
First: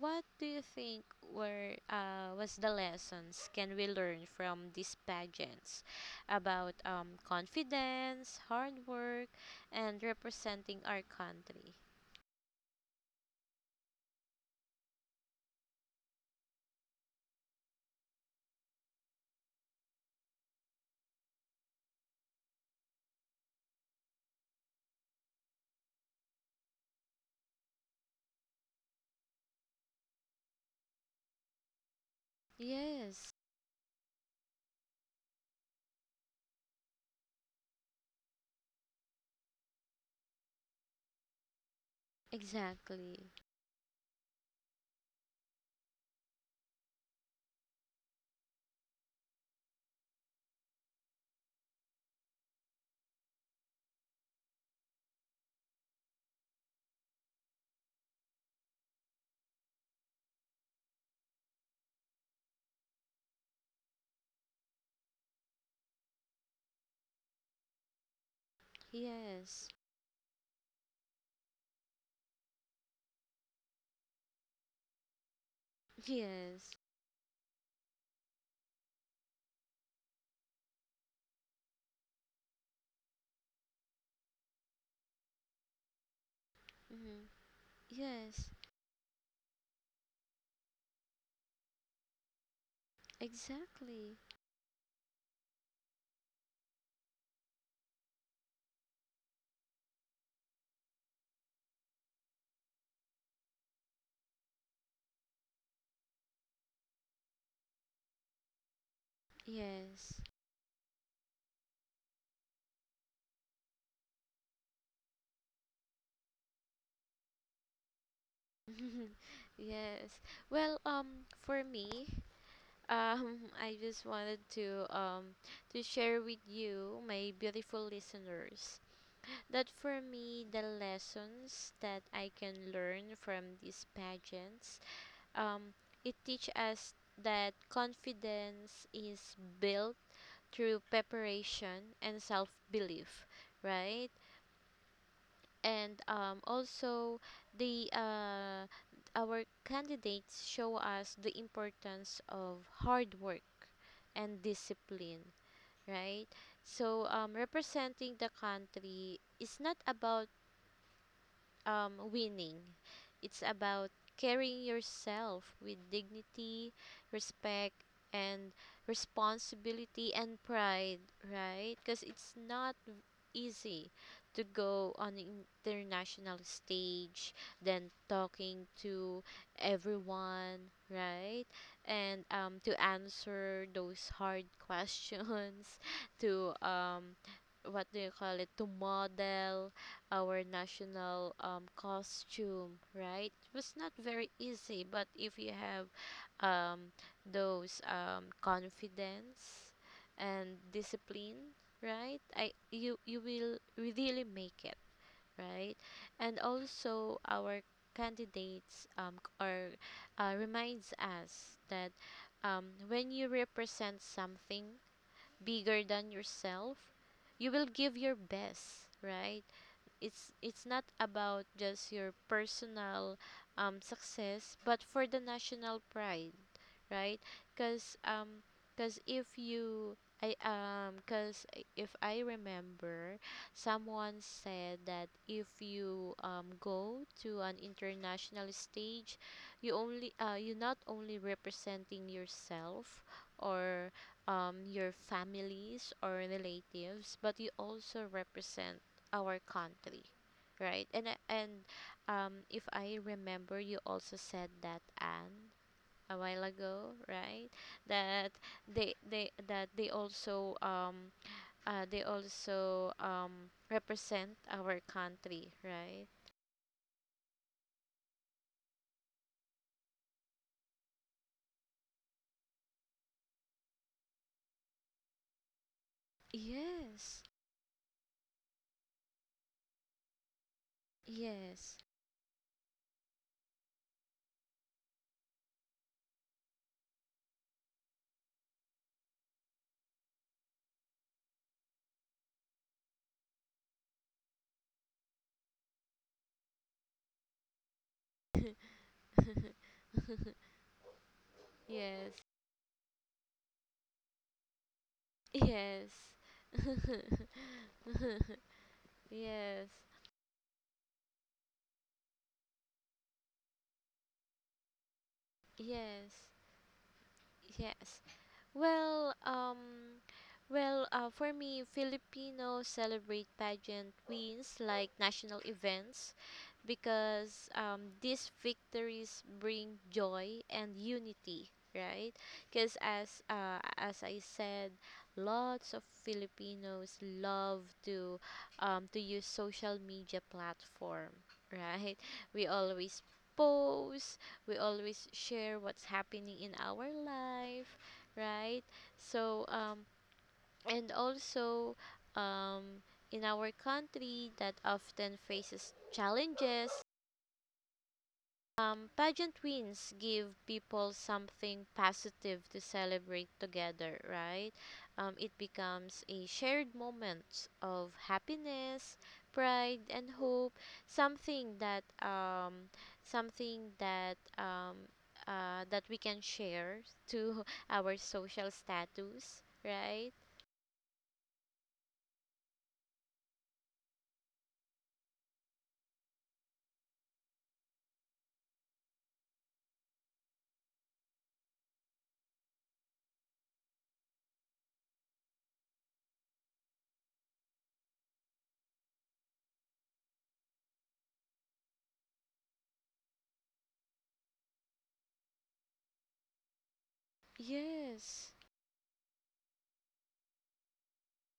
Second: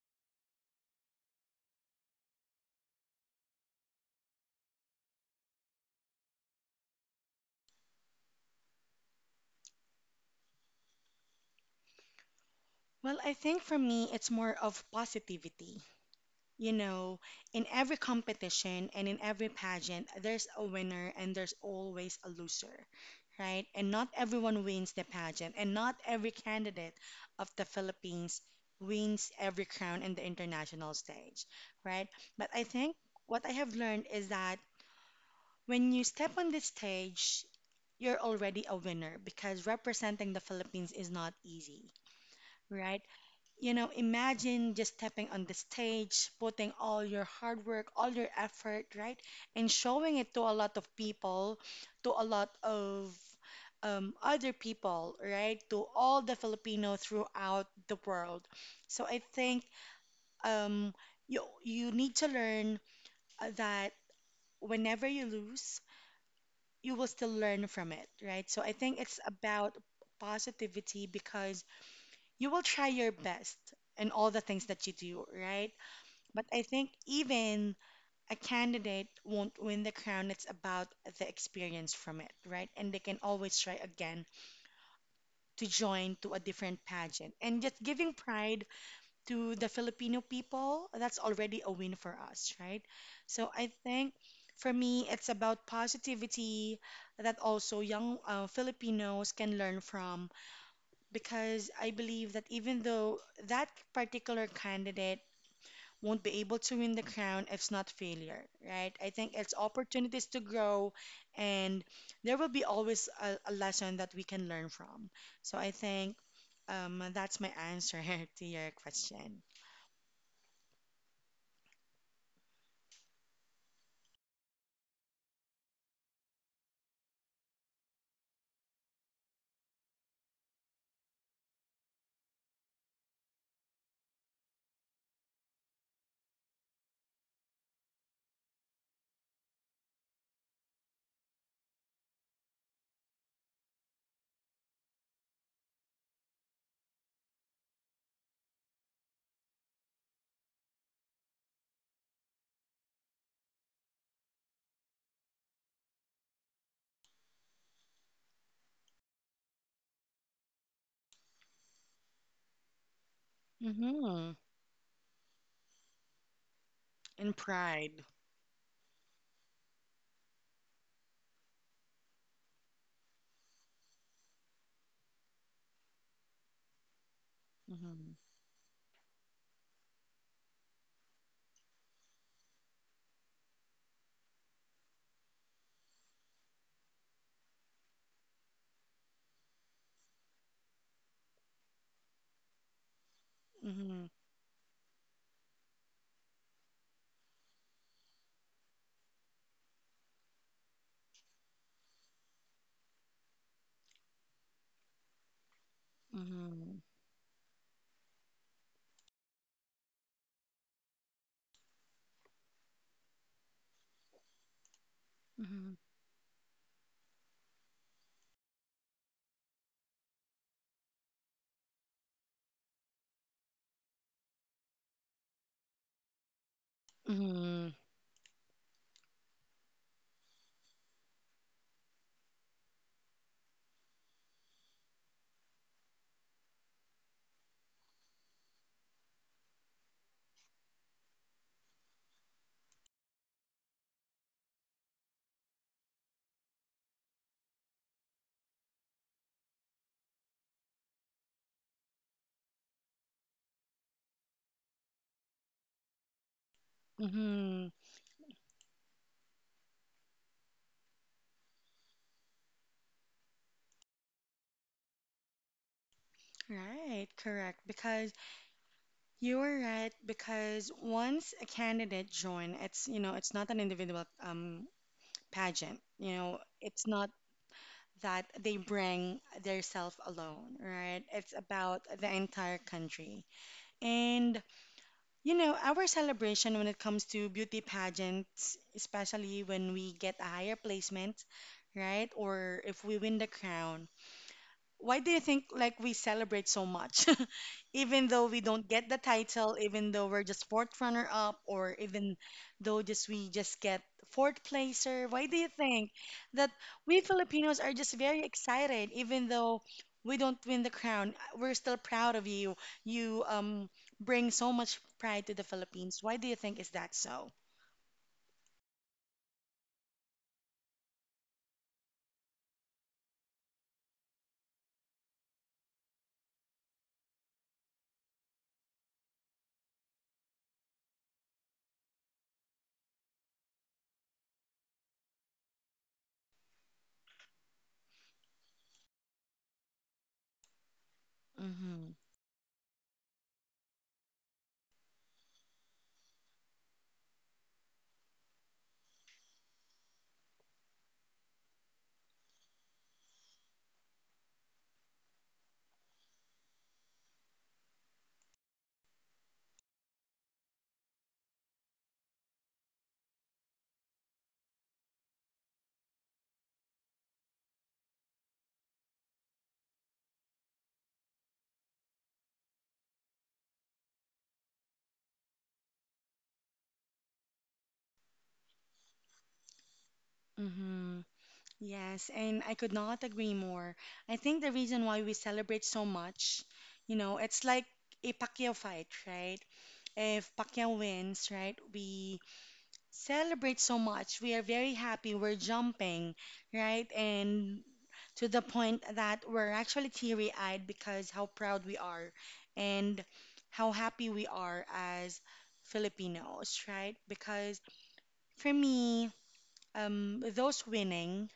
what do you think were uh was the lessons can we learn from these pageants about um confidence, hard work, and representing our country? Well, I think for me, it's more of positivity. You know, in every competition and in every pageant, there's a winner and there's always a loser, right? And not everyone wins the pageant, and not every candidate of the Philippines wins every crown in the international stage, right? But I think Yes, what I have learned is that when you step on this stage, you're already a winner because representing the Philippines is not easy, right? exactly. You know, imagine just stepping on the stage, putting all your hard work, all your effort, right? And showing it to a lot of people, to a lot of um, other people, right? To all the Filipino throughout the world. So I think um, you you need to learn uh, that whenever you lose, you will still learn from it, right? So I think it's Yes, about positivity because you will try your best in all the things that you do, right? But I yes, think even a candidate won't win the crown. It's about the experience from it, right? And they can always try again to join to a different mm-hmm. pageant. And just giving Yes, pride to the Filipino people, that's already a win for us, right? So I think exactly. for me, it's about positivity that also young uh, Filipinos can learn from because I believe that even though that particular candidate won't be able to win the crown if it's not failure, right? I think it's Yes. opportunities to grow, and there will be always a, a lesson that we can learn from. So I think um, that's my answer *laughs* to your *laughs* question. Yes. Well, um, for me, um, *laughs* I just wanted to um to share with you, my beautiful listeners, that for me the lessons that I can learn from these pageants, um, it teach us that confidence is built through preparation and self belief, right? And um, also the uh, our candidates show us the importance of hard work and discipline, right? So um, representing the country is not about um, winning. It's about Mm-hmm. carrying yourself with dignity, And respect, pride. and responsibility and pride, right? Because it's not easy to go on the international stage, then Mm-hmm. talking to everyone, right? And um, to answer those hard questions, *laughs* to um, what do you call it? To model our national um, costume, right? It was not Mm-hmm. very easy, but if you have um, those um, confidence and discipline, right? I you you will really make it, right? And Mm-hmm. also our candidates um, c- are uh, reminds us that um, when you represent something Mm-hmm. bigger than yourself, you will give your best, right? it's it's not about just your personal um, success but for the national pride, right? Mm-hmm. Because um because if you I um because if i remember someone said that if you um go to an international stage, you only uh you not only representing yourself or um your families or relatives but you also represent our country, right? And and um if i remember you also said that, Anne, a while ago, right? Mm-hmm. That they they that they also um uh, they also um represent our country, right? Right, correct. Because you were right. Because once a candidate join, it's you know it's not an individual um pageant. You know, it's not Yes, that they bring their self alone, right? It's yes, about the entire country. And you know, our celebration when it comes to beauty pageants, especially when we get a higher placement, right? Or if we win the crown, why do you think like we celebrate so much *laughs* even though we *laughs* don't get the title, even though we're just fourth runner up, or yes, even though just we just get fourth placer? Why do you think yes, that *laughs* we Filipinos are just very excited? Even though yes, we don't win the crown, we're still proud of you. You um bring so much pride to the Philippines. yes, Why do you think is that so? yes. Well, um, well, uh, for me, Filipinos celebrate pageant wins like national events because um, these victories bring joy and unity, right? Because as uh, as I said, lots of Filipinos love to um, to use social media platform, Mm-hmm. right? We always post, we always share what's happening in our life, right? So, um, and also, um, in our country that often faces challenges, um, pageant wins give people something positive to celebrate together, right? Um, it becomes a shared moment of happiness, pride, and hope. Something that um, something that um, uh, that we can share to *laughs* our social status, right? Mm-hmm. Yes, and I could not agree more. I think the reason why we celebrate so much, you know, it's like a Pacquiao fight, right? If Pacquiao wins, right, we celebrate so much. We are very happy. We're jumping, right? And to the point that we're actually teary-eyed because how proud we are and how happy we are as Filipinos, right? Because Yes, for me, um, those winning,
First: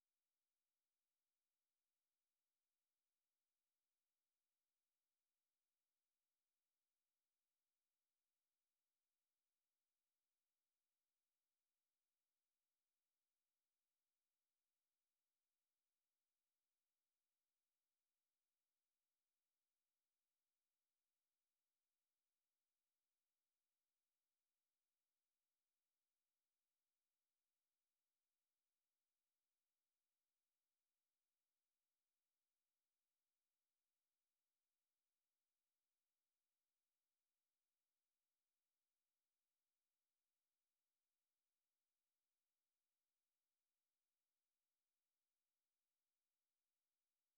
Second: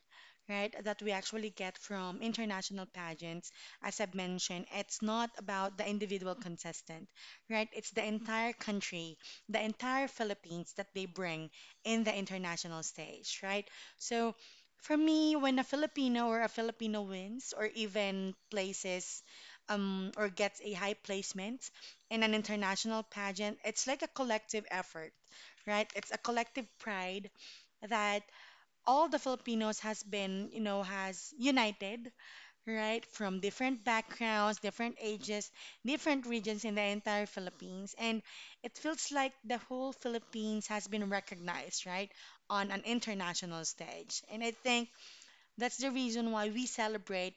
right, that we actually get from international pageants, as I've mentioned, it's not about the individual contestant, right? It's the entire country, the entire Philippines that they bring in the international stage, right? So for me, when a Filipino or a Filipino wins or even places um, or gets a high placement in an international pageant, it's like a collective effort, right? It's a collective pride that all the Filipinos has been, you know, has united, right? From different backgrounds, different ages, different regions in the entire Philippines. And it feels like the whole Philippines has been recognized, right? On an international stage. And I think that's the reason why we celebrate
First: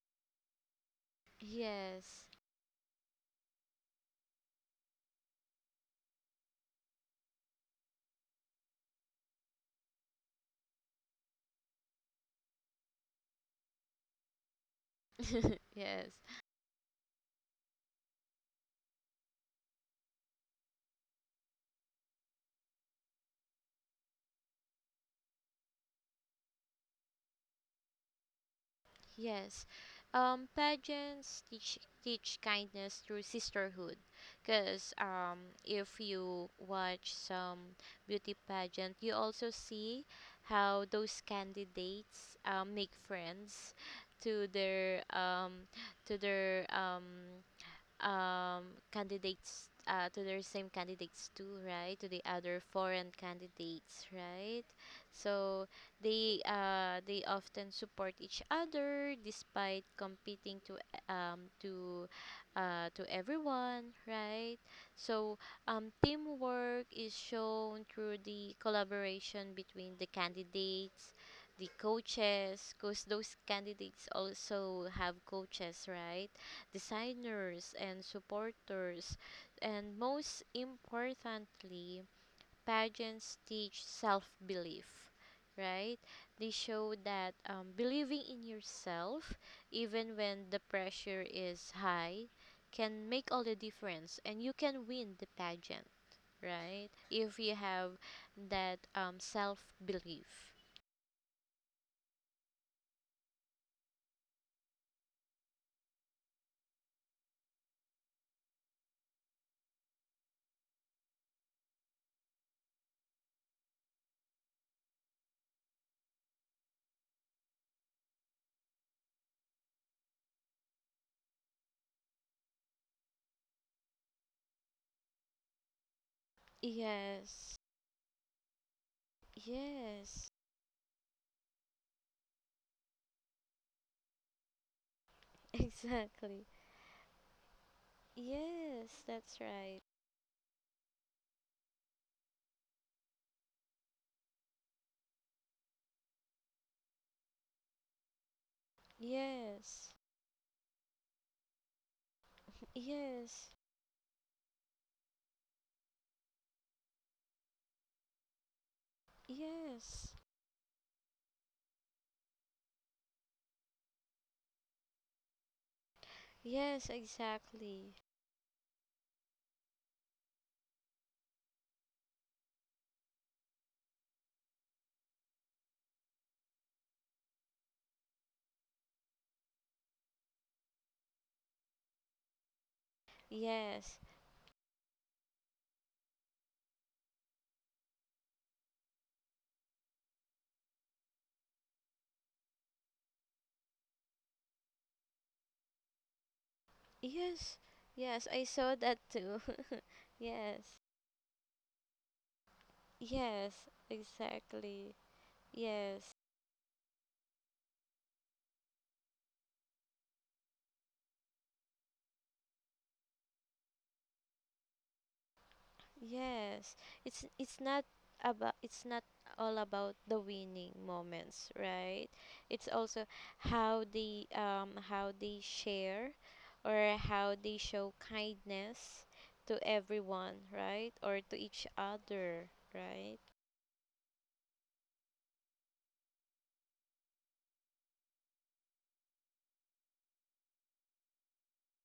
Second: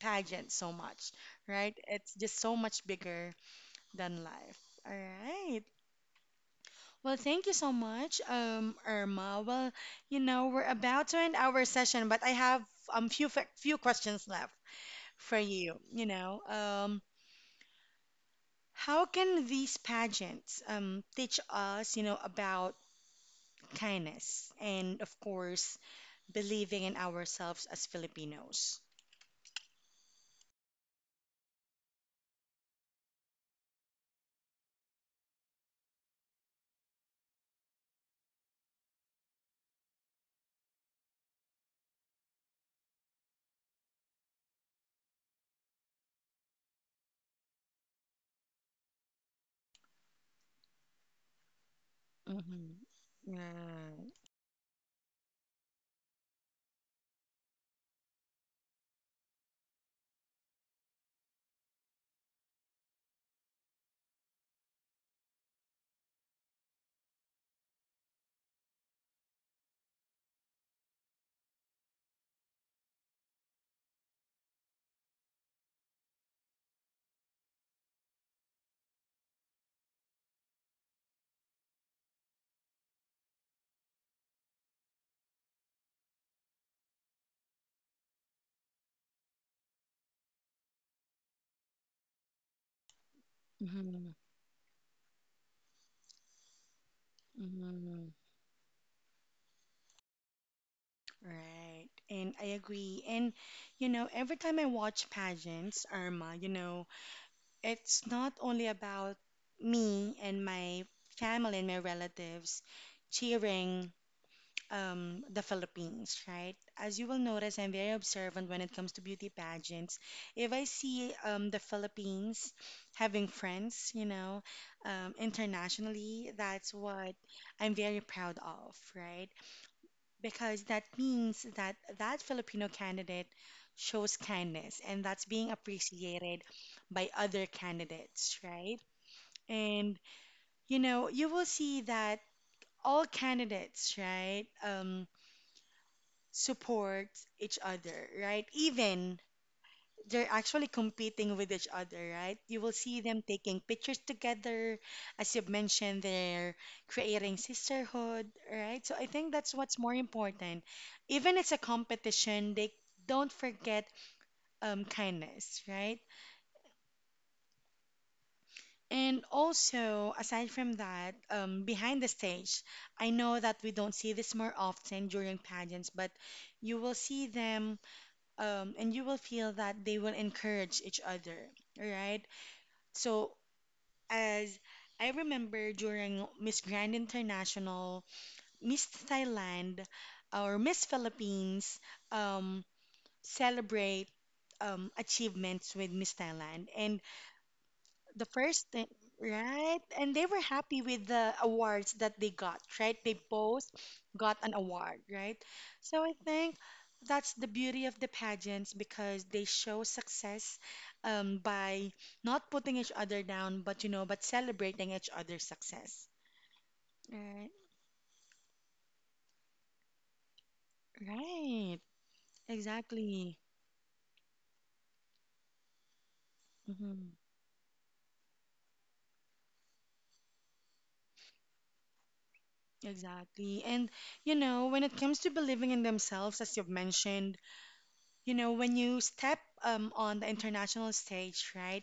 pageants so much, right? It's yes, just so much bigger than life. All right. Well, thank you so much, um, Irma. Well, you know, we're about to end our session, but I have um few fa- few questions left for *laughs* you. You yes, know, um, how can these pageants um teach us, you know, about kindness and of course believing in ourselves as Filipinos? yes. Um, pageants teach teach kindness through sisterhood, because um, if you watch some beauty pageant, you also see how those candidates um, make friends to their um to their um um, candidates, uh, to their same candidates too, right? To the other Mm-hmm. foreign candidates, Right. right? So they uh, they often support each other despite competing to um, to uh, to everyone, right? So um, teamwork is shown through the collaboration between the candidates. The coaches, because those candidates also have coaches, right? Designers and supporters, and most importantly, pageants teach self belief, right? They show that um, believing in yourself, even when the pressure is high, can make all the Mm-hmm. difference and you can win the pageant, right? If you have Mm-hmm. that um, self belief. Right. And I agree. And you know, every time I watch pageants, Irma, you know, it's not only about me and my family and my relatives cheering um, the Philippines, right? As you will notice, I'm very observant when it comes to beauty pageants. If I see um, the Philippines having friends, you know, um, internationally, that's what Yes, I'm very proud of, right? yes, Because that means that that Filipino candidate shows kindness and that's being *laughs* appreciated exactly. by other candidates, right? Yes, that's right. And you know, you will see that all candidates, right, um, support each other, right? Even Yes, they're actually competing with each other, right? You will see them yes, taking pictures together. As you've mentioned, they're creating sisterhood, right? So I think that's what's more yes, important. Even it's a competition, they don't forget um, kindness, right? yes, exactly. And also, aside from that, um, behind the stage, I know that we don't see this more often during pageants, but you will see them um, and you will feel that they will encourage each other, right? So Yes, as I remember during Miss Grand International, Miss Thailand, or Miss Philippines um, celebrate um, achievements with Miss Thailand. And yes, the yes, I first saw thing, that too. right? And *laughs* they were Yes, happy with the awards that they got, right? They yes, both got an exactly. award, right? So Yes. I think that's the beauty of the pageants because they show success um, by not putting each other down, but you know, but celebrating each other's success. Yes. It's Right, it's not about it's not all about the winning moments, right, right? It's also exactly. how they um how they share or Hmm. how they show kindness to everyone, right? Or to each other, right? Exactly. And you know, when it comes to believing in themselves, as you've mentioned, you know, when you step um, on the international stage, right,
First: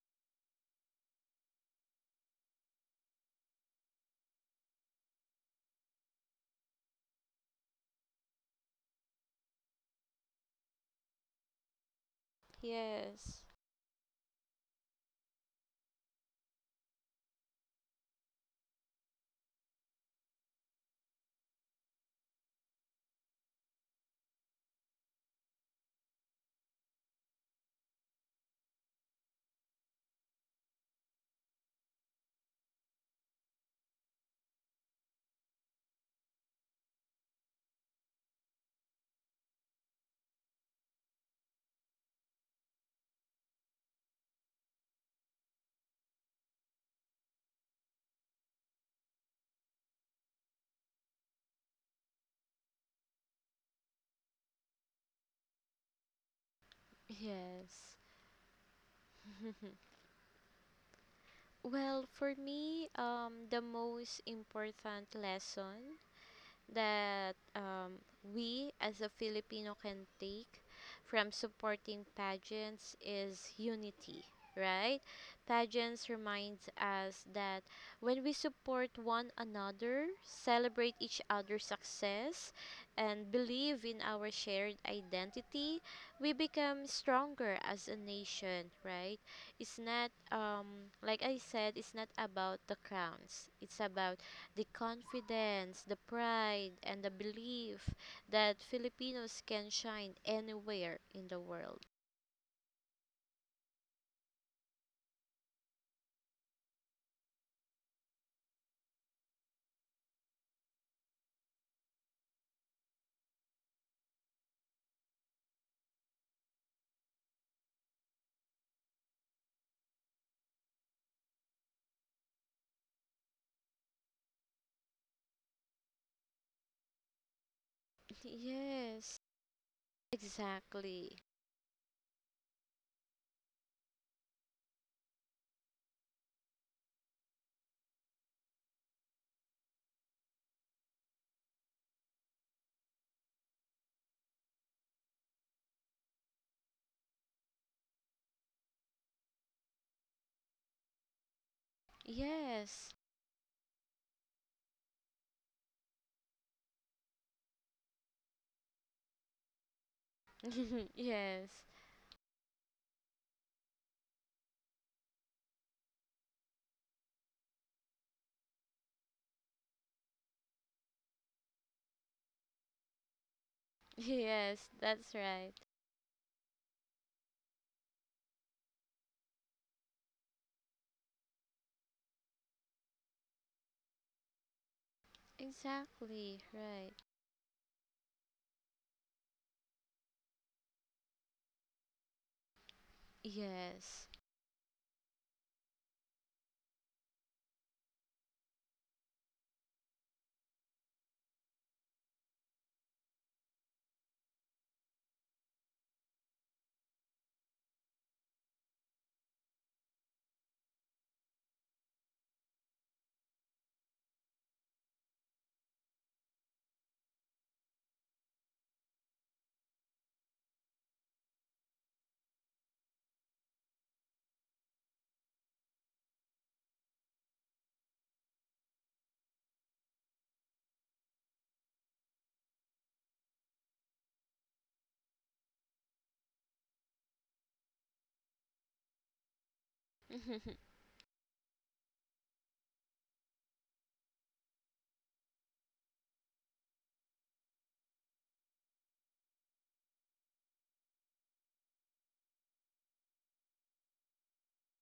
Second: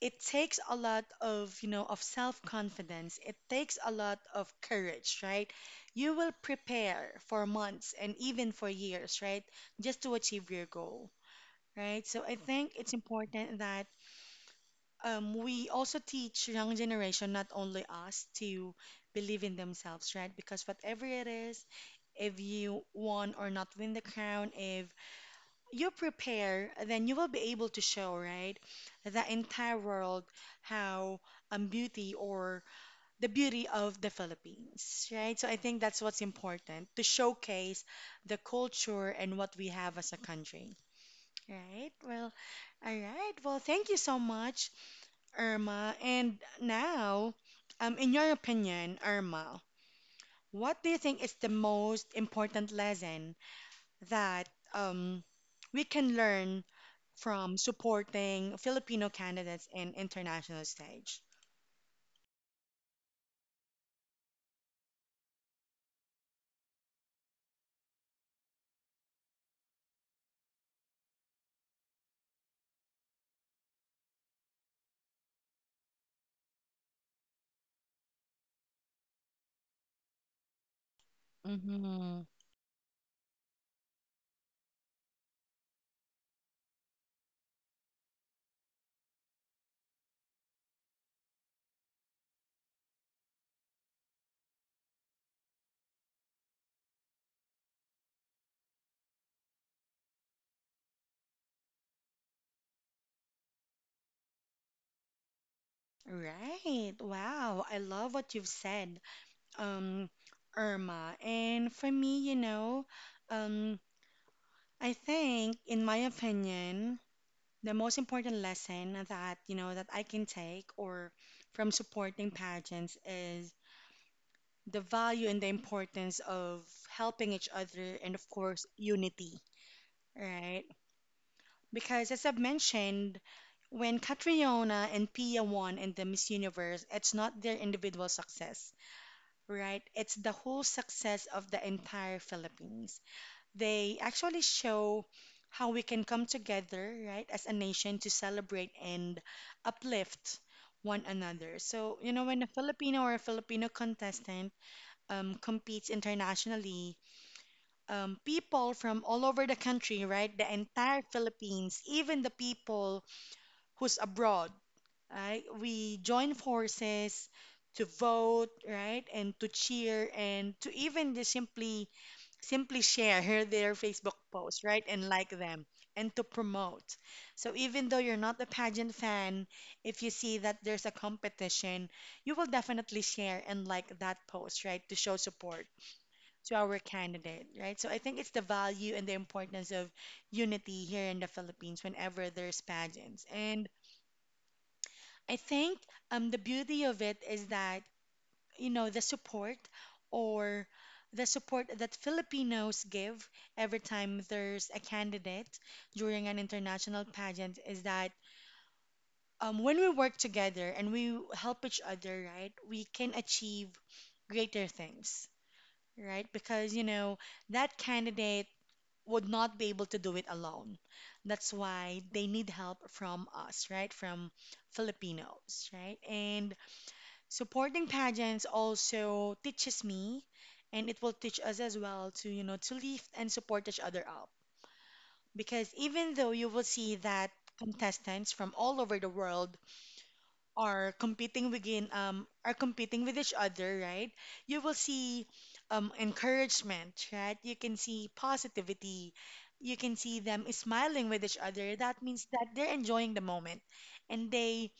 it takes a lot of, you know, of self-confidence. It takes a lot of courage, right? You will prepare for months and even for years, right, just to achieve your goal, right? So I think it's Yes. important that um, we also teach young generation, not only us, to believe in themselves, right? Because whatever it is, if you won or not win the crown, if you prepare, then you will be able to show, right, the entire world how um, beauty or the beauty of the Philippines, right? So I think that's what's important to showcase the culture and what we have as a country, right? Well, all right. Well, thank you so much, Irma. And now, um, in your opinion, Irma, what do you think is the most important lesson that um, we can learn from Yes. supporting Filipino candidates *laughs* in international stage? Well, for me, um the most important lesson that um, we as a Filipino can take from supporting pageants is unity, right? Pageants reminds us that when we support one another, celebrate each other's Mm-hmm. success, and believe in our shared identity, we become stronger as a nation, right? It's not um like I said, it's not about the crowns. It's about the confidence, the pride, and the belief that Filipinos can shine anywhere in the world. Right. Wow. I love what you've said, um, Irma. And for me, you know, um, I think, in my opinion, the most important lesson that, you know, that I can take or from supporting pageants is the value and the importance of helping each other and, of course, Yes, unity, right? exactly. Because, as I've mentioned, when Catriona and Pia won in the Miss Universe, it's not their individual success, right? It's the whole success of the entire Philippines. They actually show how we can come together, right, as a nation to celebrate and uplift one another. So, you know, when a Yes. Filipino or a Filipino contestant um, competes internationally, um, people from all over the country, right, the *laughs* entire Yes. Philippines, even the people who's abroad, right? We join forces to vote, right? And to cheer and to even just simply simply share *laughs* their Facebook posts, Yes, right? And that's like right. them and to promote. So even though you're not a pageant fan, if you see that there's a competition, you will definitely share and like that post, right? To show support Exactly, to our right. candidate, right? So I think it's the value and the importance of unity here in the Philippines whenever there's pageants. And Yes. I think um, the beauty of it is that, you know, the support or the support that Filipinos give every time there's a candidate during an international pageant is that um, when we work together and we help each other, right, we can achieve greater things, right? Because, you know, that candidate would not be able to do it alone. That's why they need help from us, right? From Filipinos, right? And supporting pageants also teaches me and it will teach us as well to, you know, to lift and support each other up, because even though you will see that contestants from all over the world *laughs* are competing within um are competing with each other, right, you will see um encouragement, right, you can see positivity, you can see them smiling with each other, that means that they're enjoying the moment, and they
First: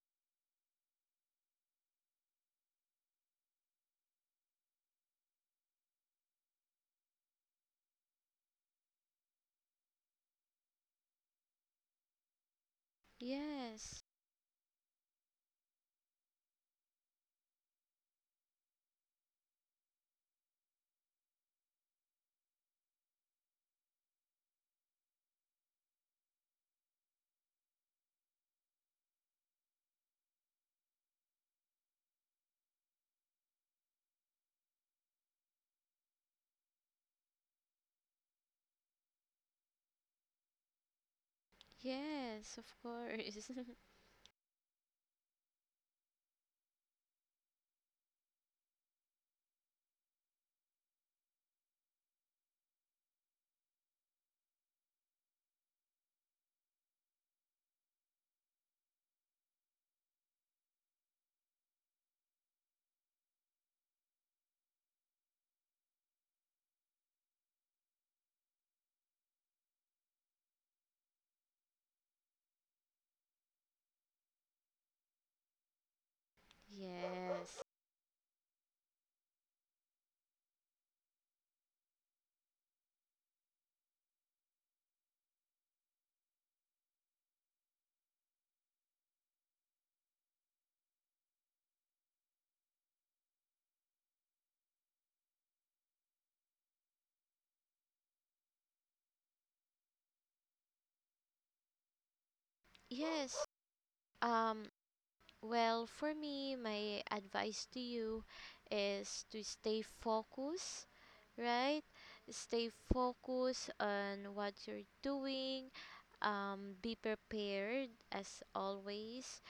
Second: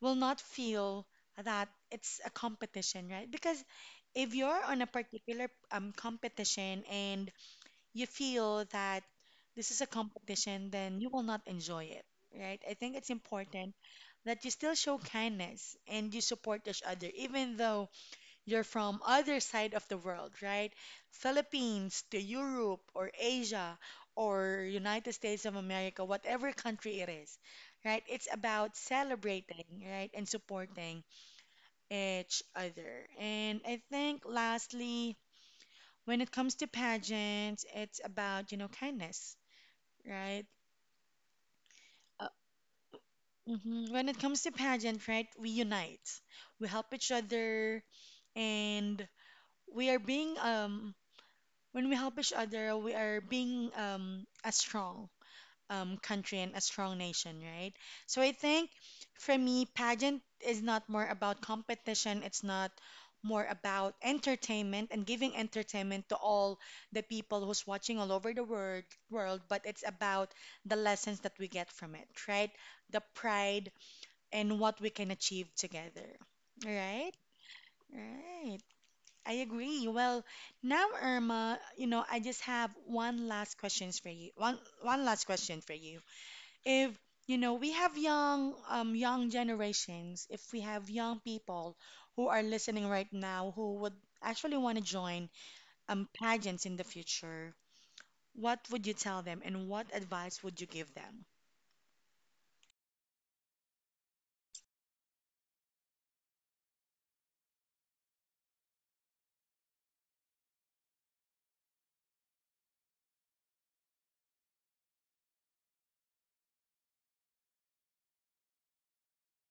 will not feel that it's a competition, right? Because if you're on a particular um, competition and you feel that this is a competition, then you will not enjoy it, right? I think it's important Yes. that you still show kindness and you support each other, even though you're from other side of the world, right? Philippines to Europe or Asia or United States of America, whatever country it is, right? It's about celebrating, right, and supporting each other. And I think lastly, when it comes to pageants, it's about, you know, kindness, right? Uh, Yes, of course. *laughs* mhm. When it comes to pageant, right, we unite. We help each other and we are being um when we help each other, we are being um, a strong um, country and a strong nation, right? So I think for me, pageant is not more about competition. It's not more about entertainment and giving entertainment to all the people who's watching all over the world, world, but it's about the lessons that we get from it, right? The pride and what we can achieve together. Right? Yes. Right. I agree. Well, now, Irma, you know, I just have one last questions for you. One one last question for you. If, you know, we have young um young generations, if we have young people who are listening right now who would actually want to join um pageants in the future, what would you tell them and what advice would you give them? Yes. Um Well, for me, my advice to you is to stay focused, right? Stay focused on what you're doing. Um, be prepared as always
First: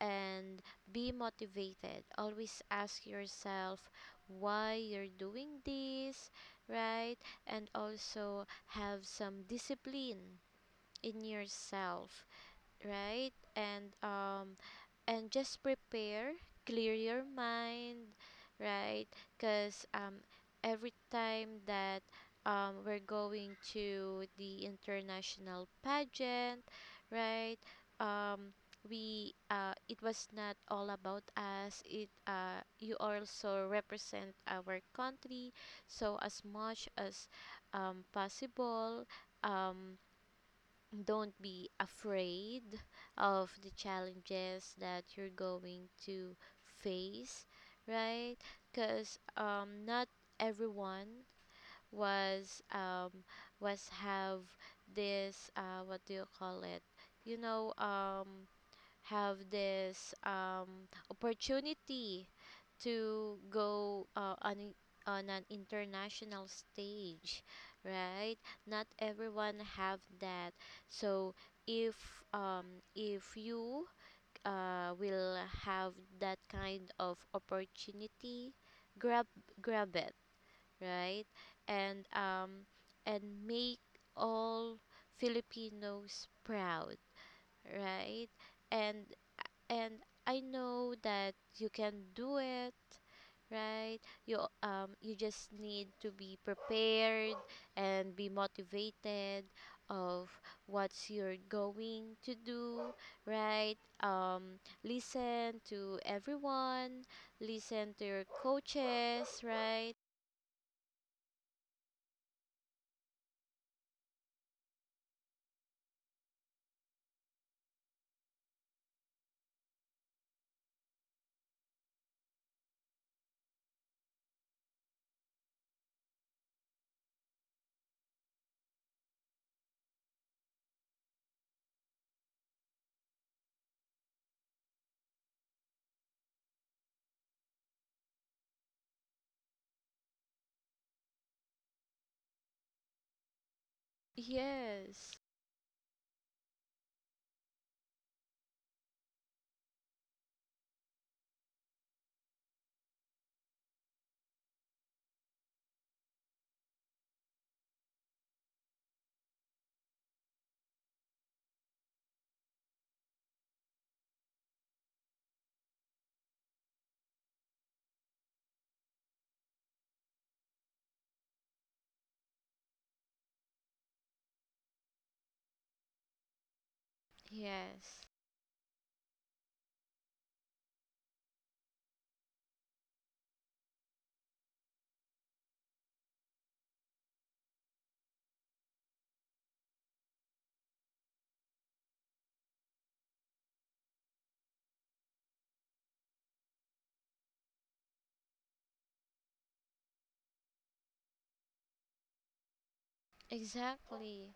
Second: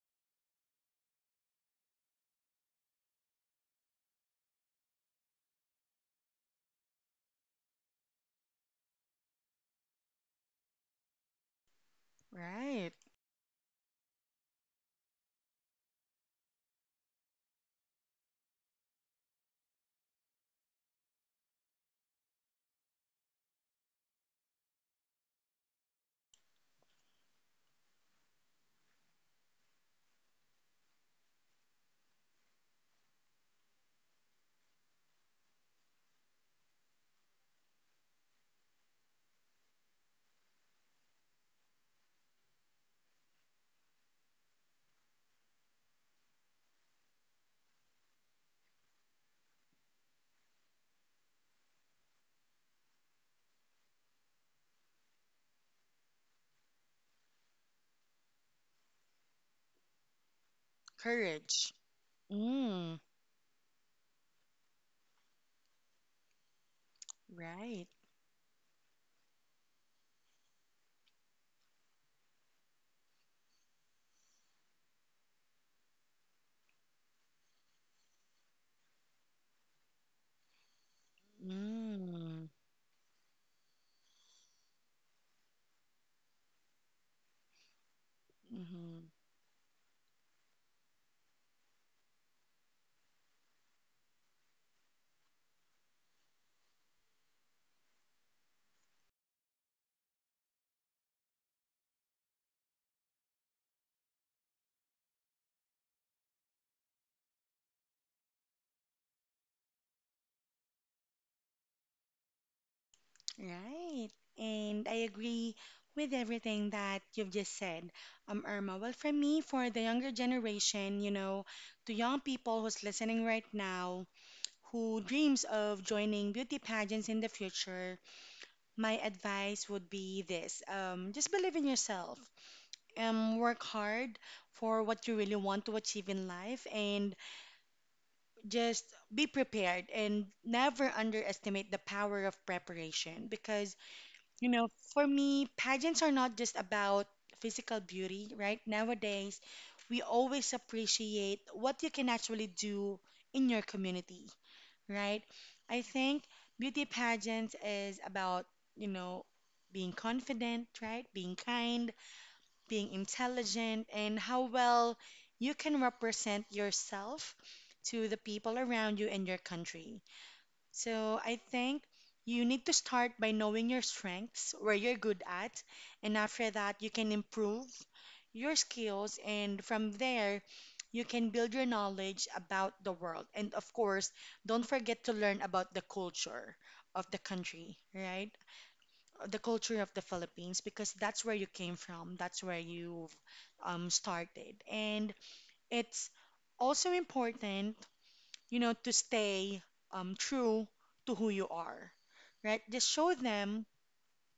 and be motivated. Always ask yourself why you're doing this, right? And also have some discipline in yourself, Right. right? And um, and just prepare, clear your mind, right? Because um, every time that um, we're going to the international pageant, right, um, we uh, it was not all about us, it uh, you also represent our country. So as much as um, possible, um, don't be afraid of the challenges that you're going to face, right? Because um, not everyone was um, was have this uh, what do you call it? You know, um, have this um, Courage. opportunity Mm, to go uh, on on an international stage, right. right? Not everyone have that. So if um, if you uh, will have that kind of opportunity, grab grab it, right? And Mm, um, and make all Filipinos proud, right? mhm. And and I know that you can do it, right? You um you just need to be prepared and be motivated of what's you're going to do, right? Um, listen to everyone, listen to your coaches, right? Right. And I agree with everything that you've just said, um, Irma. Well, for me, for the younger generation, you know, to young people who's listening right now, who dreams of joining beauty pageants in the future, my advice would be this: um, just believe in yourself. Um, work hard for what you really want to achieve in life, and just be prepared and never underestimate the power of preparation because you know, for Yes. me, pageants are not just about physical beauty, right? Nowadays, we always appreciate what you can actually do in your community, right? I think beauty pageants is about, you know, being confident, right? Being kind, being intelligent, and how well you can represent yourself to the people around you and your country. So I think you need to start by knowing your strengths, where you're good at, and after that, you can improve Yes. your skills. And from there, you can build your knowledge about the world. And of course, don't forget to learn about the culture of the country, right? The culture of the Philippines, because that's where you came from, that's where you've um, started. And it's also important, you know, to stay um, true to who you are, right? Just show them, Exactly.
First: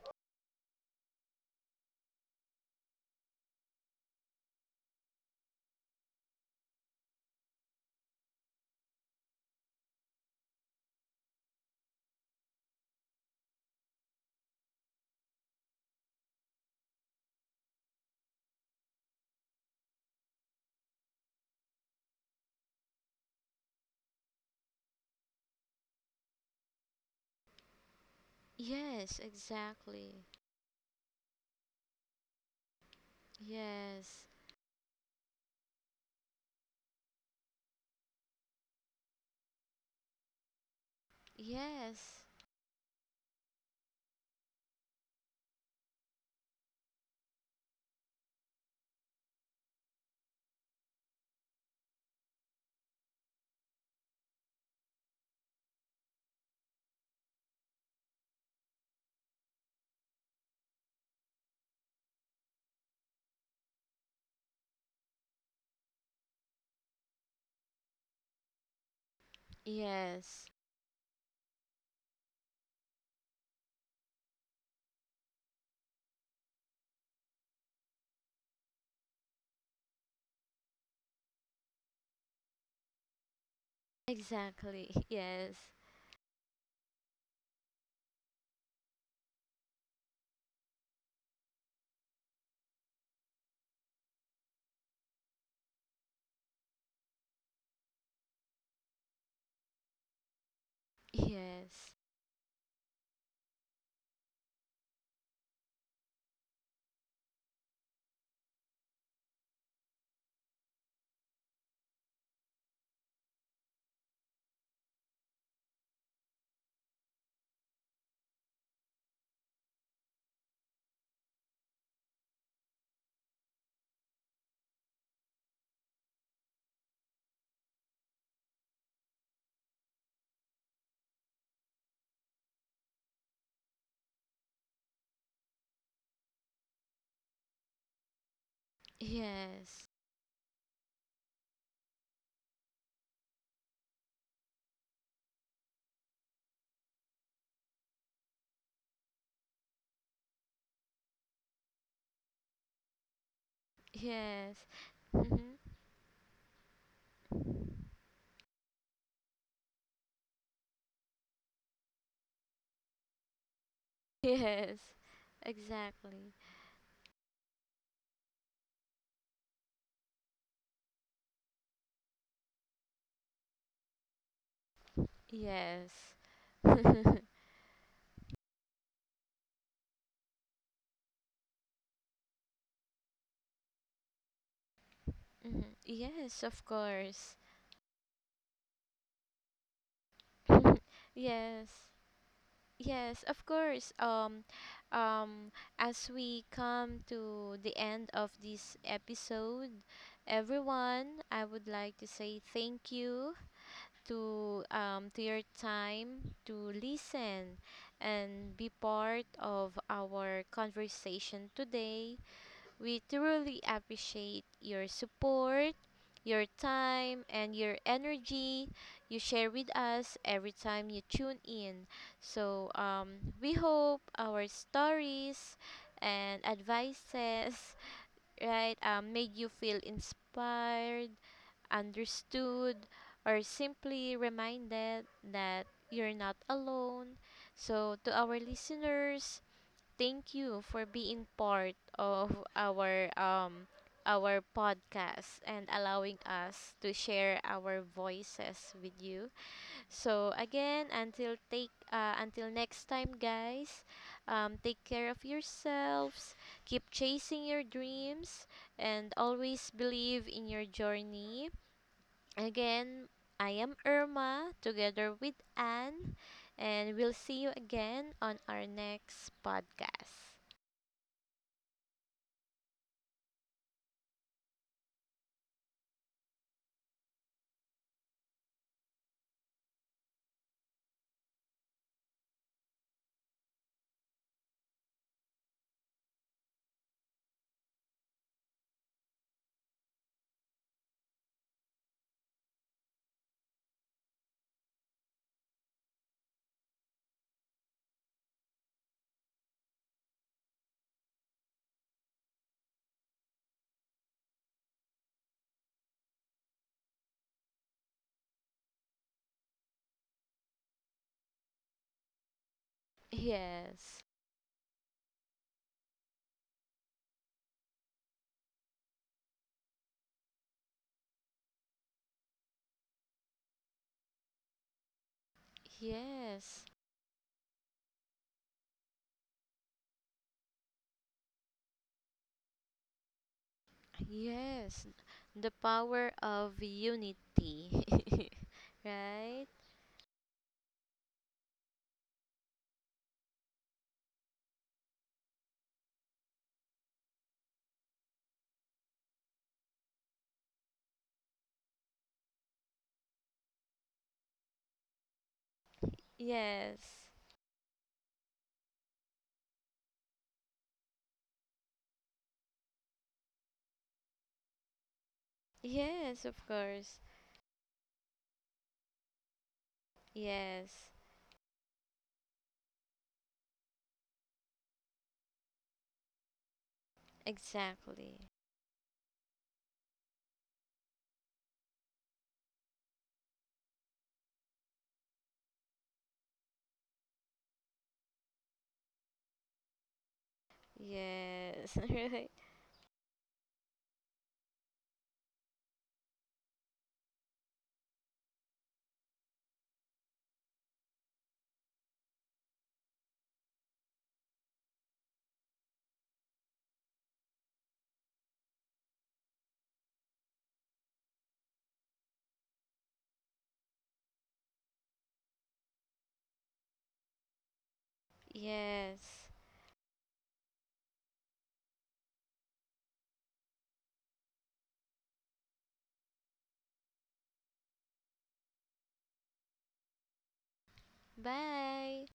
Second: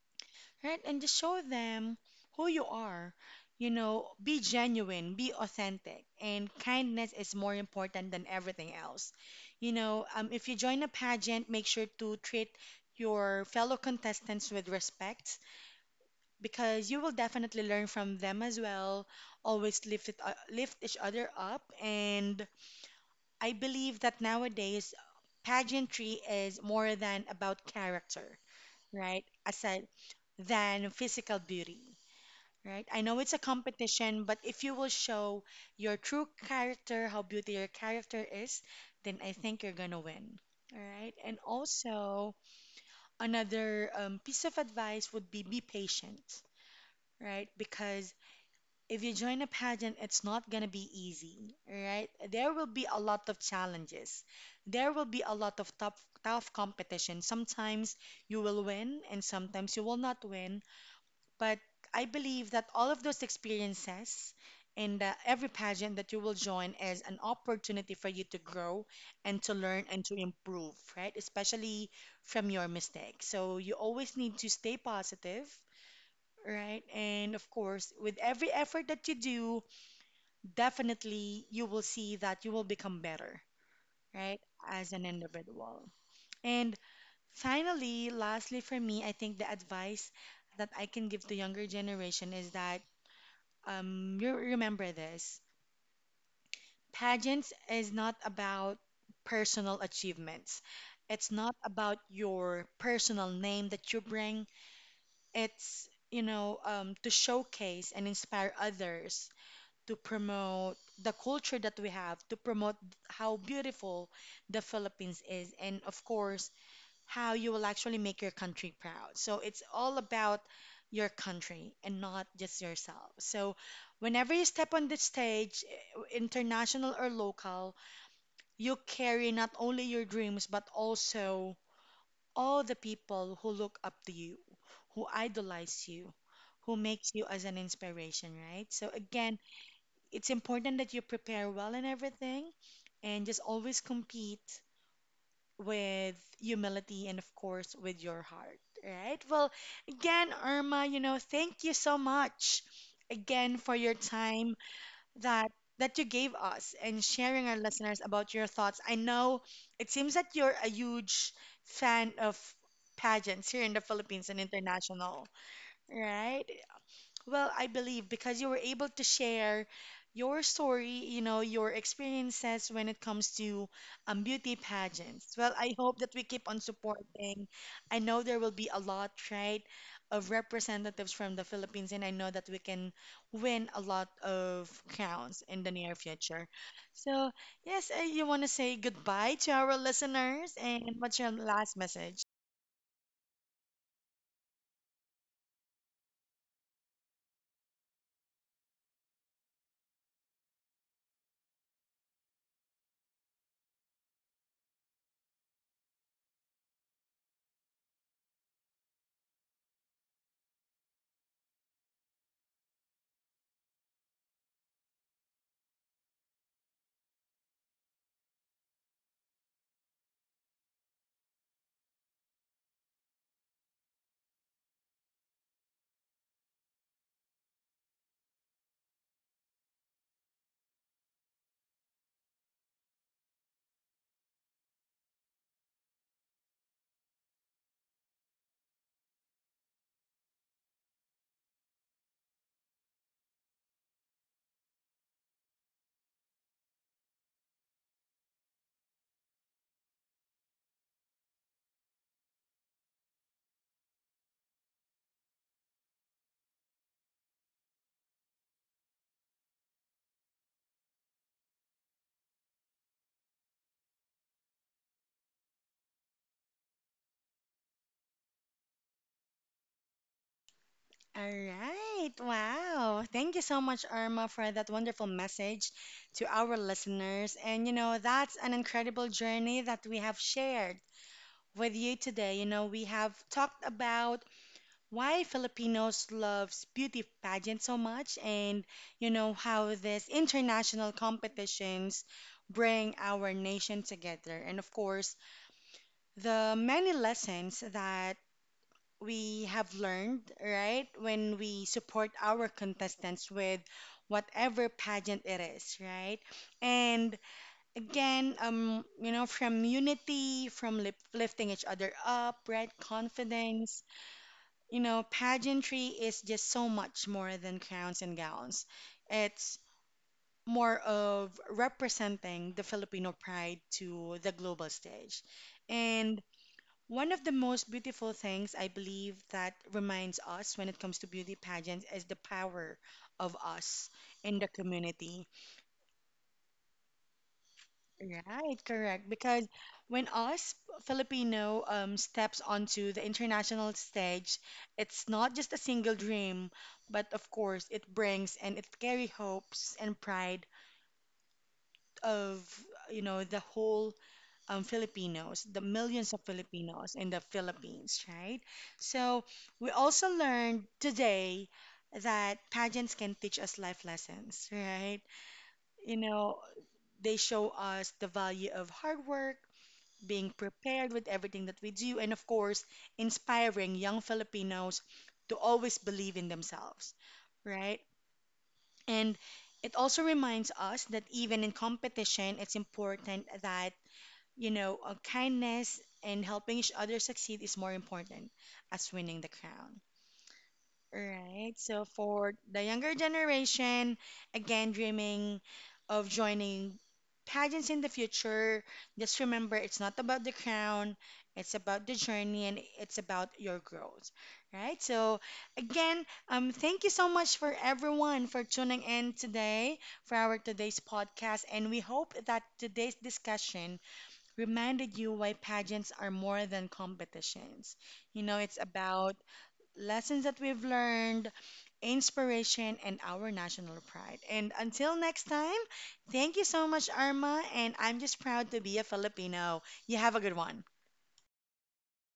right? And just show them who you are. You know, be genuine, be authentic, and kindness is more important than everything else. You know, um, if you join a pageant, make sure to treat your fellow contestants with respect because you will definitely learn from them as well. Always lift it, uh, lift each other up, and I believe that nowadays pageantry is more than about character, Yes, right? Aside exactly. than physical beauty, right? I know it's a Yes. competition, but if you will show your true character, how beauty your character is, then I think you're gonna win. All right. And Yes. also, another um, piece of advice would be be patient, right? Because if you join a pageant, it's not going to be easy, right? There will be a lot of challenges. There will be a lot of tough, tough competition. Sometimes you will win and sometimes you will not win. But I believe that all of those experiences and uh, every pageant that you will join is an opportunity for you to grow and to learn and to Yes. improve, right? Especially from your mistakes. So you always need to stay positive, right? And of course, with every effort that you do, definitely you will see that you will become better, right, Exactly. as an Yes. individual. And finally, lastly, for me, I think the advice that I can give to younger generation is that, um, you remember this: pageants is not about personal achievements. It's not Yes. about your personal name that you bring. It's, you know um, to showcase and inspire others, to promote the culture that we have, to promote how beautiful the Philippines is, and of course, how you will actually make your country proud. So it's all about your country and not just yourself. So whenever you step on the stage, eh, international or local, you carry not only your dreams but also all the people who look up to you, who idolize you, who makes you as an inspiration, right? So again, Yes. it's important that you prepare well in everything and just always compete with humility and, of course, with your heart, right? Well, again, Irma, you know, thank you so much again for your Yes. time Mm-hmm. that that you gave us and sharing our listeners about your thoughts. I know it seems that you're a huge fan of pageants here in the Philippines and Yes. international, Exactly. right? Well, I believe because you were able to share your story, you know, your experiences when it comes to, um, beauty pageants. Well, I Yes. hope that we keep on *laughs* supporting. I know there will be a lot, right, of representatives from the Philippines, and I know that we can win a lot of crowns Mhm. in the near Yes, future. of So, course. yes, uh, you want to say goodbye to our listeners, *laughs* and what's your Yes. last message? Yes, of course. Um um as we come to the end of this episode, everyone, I would like to say thank you to um, to your time to listen and be part of our conversation today. We truly appreciate your support, your time, and your energy you share with us every time you tune in. So um, we hope our stories and advices *laughs* right, um, made you feel inspired, understood, or simply reminded that you're not alone. So, to our listeners, thank you for being part of our um our podcast and allowing us to share our voices with you. So again, until take uh, until next time, guys. Um, take care of yourselves. Keep chasing your dreams and always believe in your journey. Again, I am Irma together with Anne, and we'll see you again on our next podcast. All right. Wow. Thank you so much, Irma, for that wonderful message to our listeners. And, you know, that's an incredible journey that we have shared with you today. You know, we have talked about why Filipinos loves beauty pageant so much and, you know, how these international competitions bring our nation together. And, of course, the many lessons that we have learned, right? When we support our contestants with whatever pageant it is, right? And again, um, you know, from unity, from lip lifting each other up, right? Confidence. Yes, You know, pageantry is just so much more than crowns and gowns. It's more of representing the Filipino pride to the global stage. And yes, one of the most beautiful things I believe that reminds us when it comes to beauty pageants is the power of us in the yes, community. the power of unity, Right, *laughs* correct. right? Because when us Filipino um, steps onto the international stage, it's not just a single dream, but of course it brings and it carry hopes and pride of, you know, the whole, um, Filipinos, the millions of Yes, Filipinos in the Philippines, right? So we also learned today that pageants can teach us life lessons, right? You yes, of know, course, they show us the value of hard work, being yes, prepared with everything that we do, and of course, inspiring young Filipinos to always believe in themselves, right? exactly, And it also reminds us that even in competition, it's important that, you know, uh, kindness and helping each other succeed is more important as winning the crown. Right. yes, So *laughs* right? for the younger generation, again, dreaming of joining pageants in the future, just remember it's not about the crown, it's about the journey and it's about your growth. Right. So again, um, thank you so much for everyone for tuning in today for our today's podcast. And we hope that today's discussion reminded you why pageants are more than competitions. You know, it's about Yes, lessons that we've learned, inspiration, and our national pride. And until next time, thank you so much, Arma. And I'm just proud to be a Filipino. You have a good one. bye.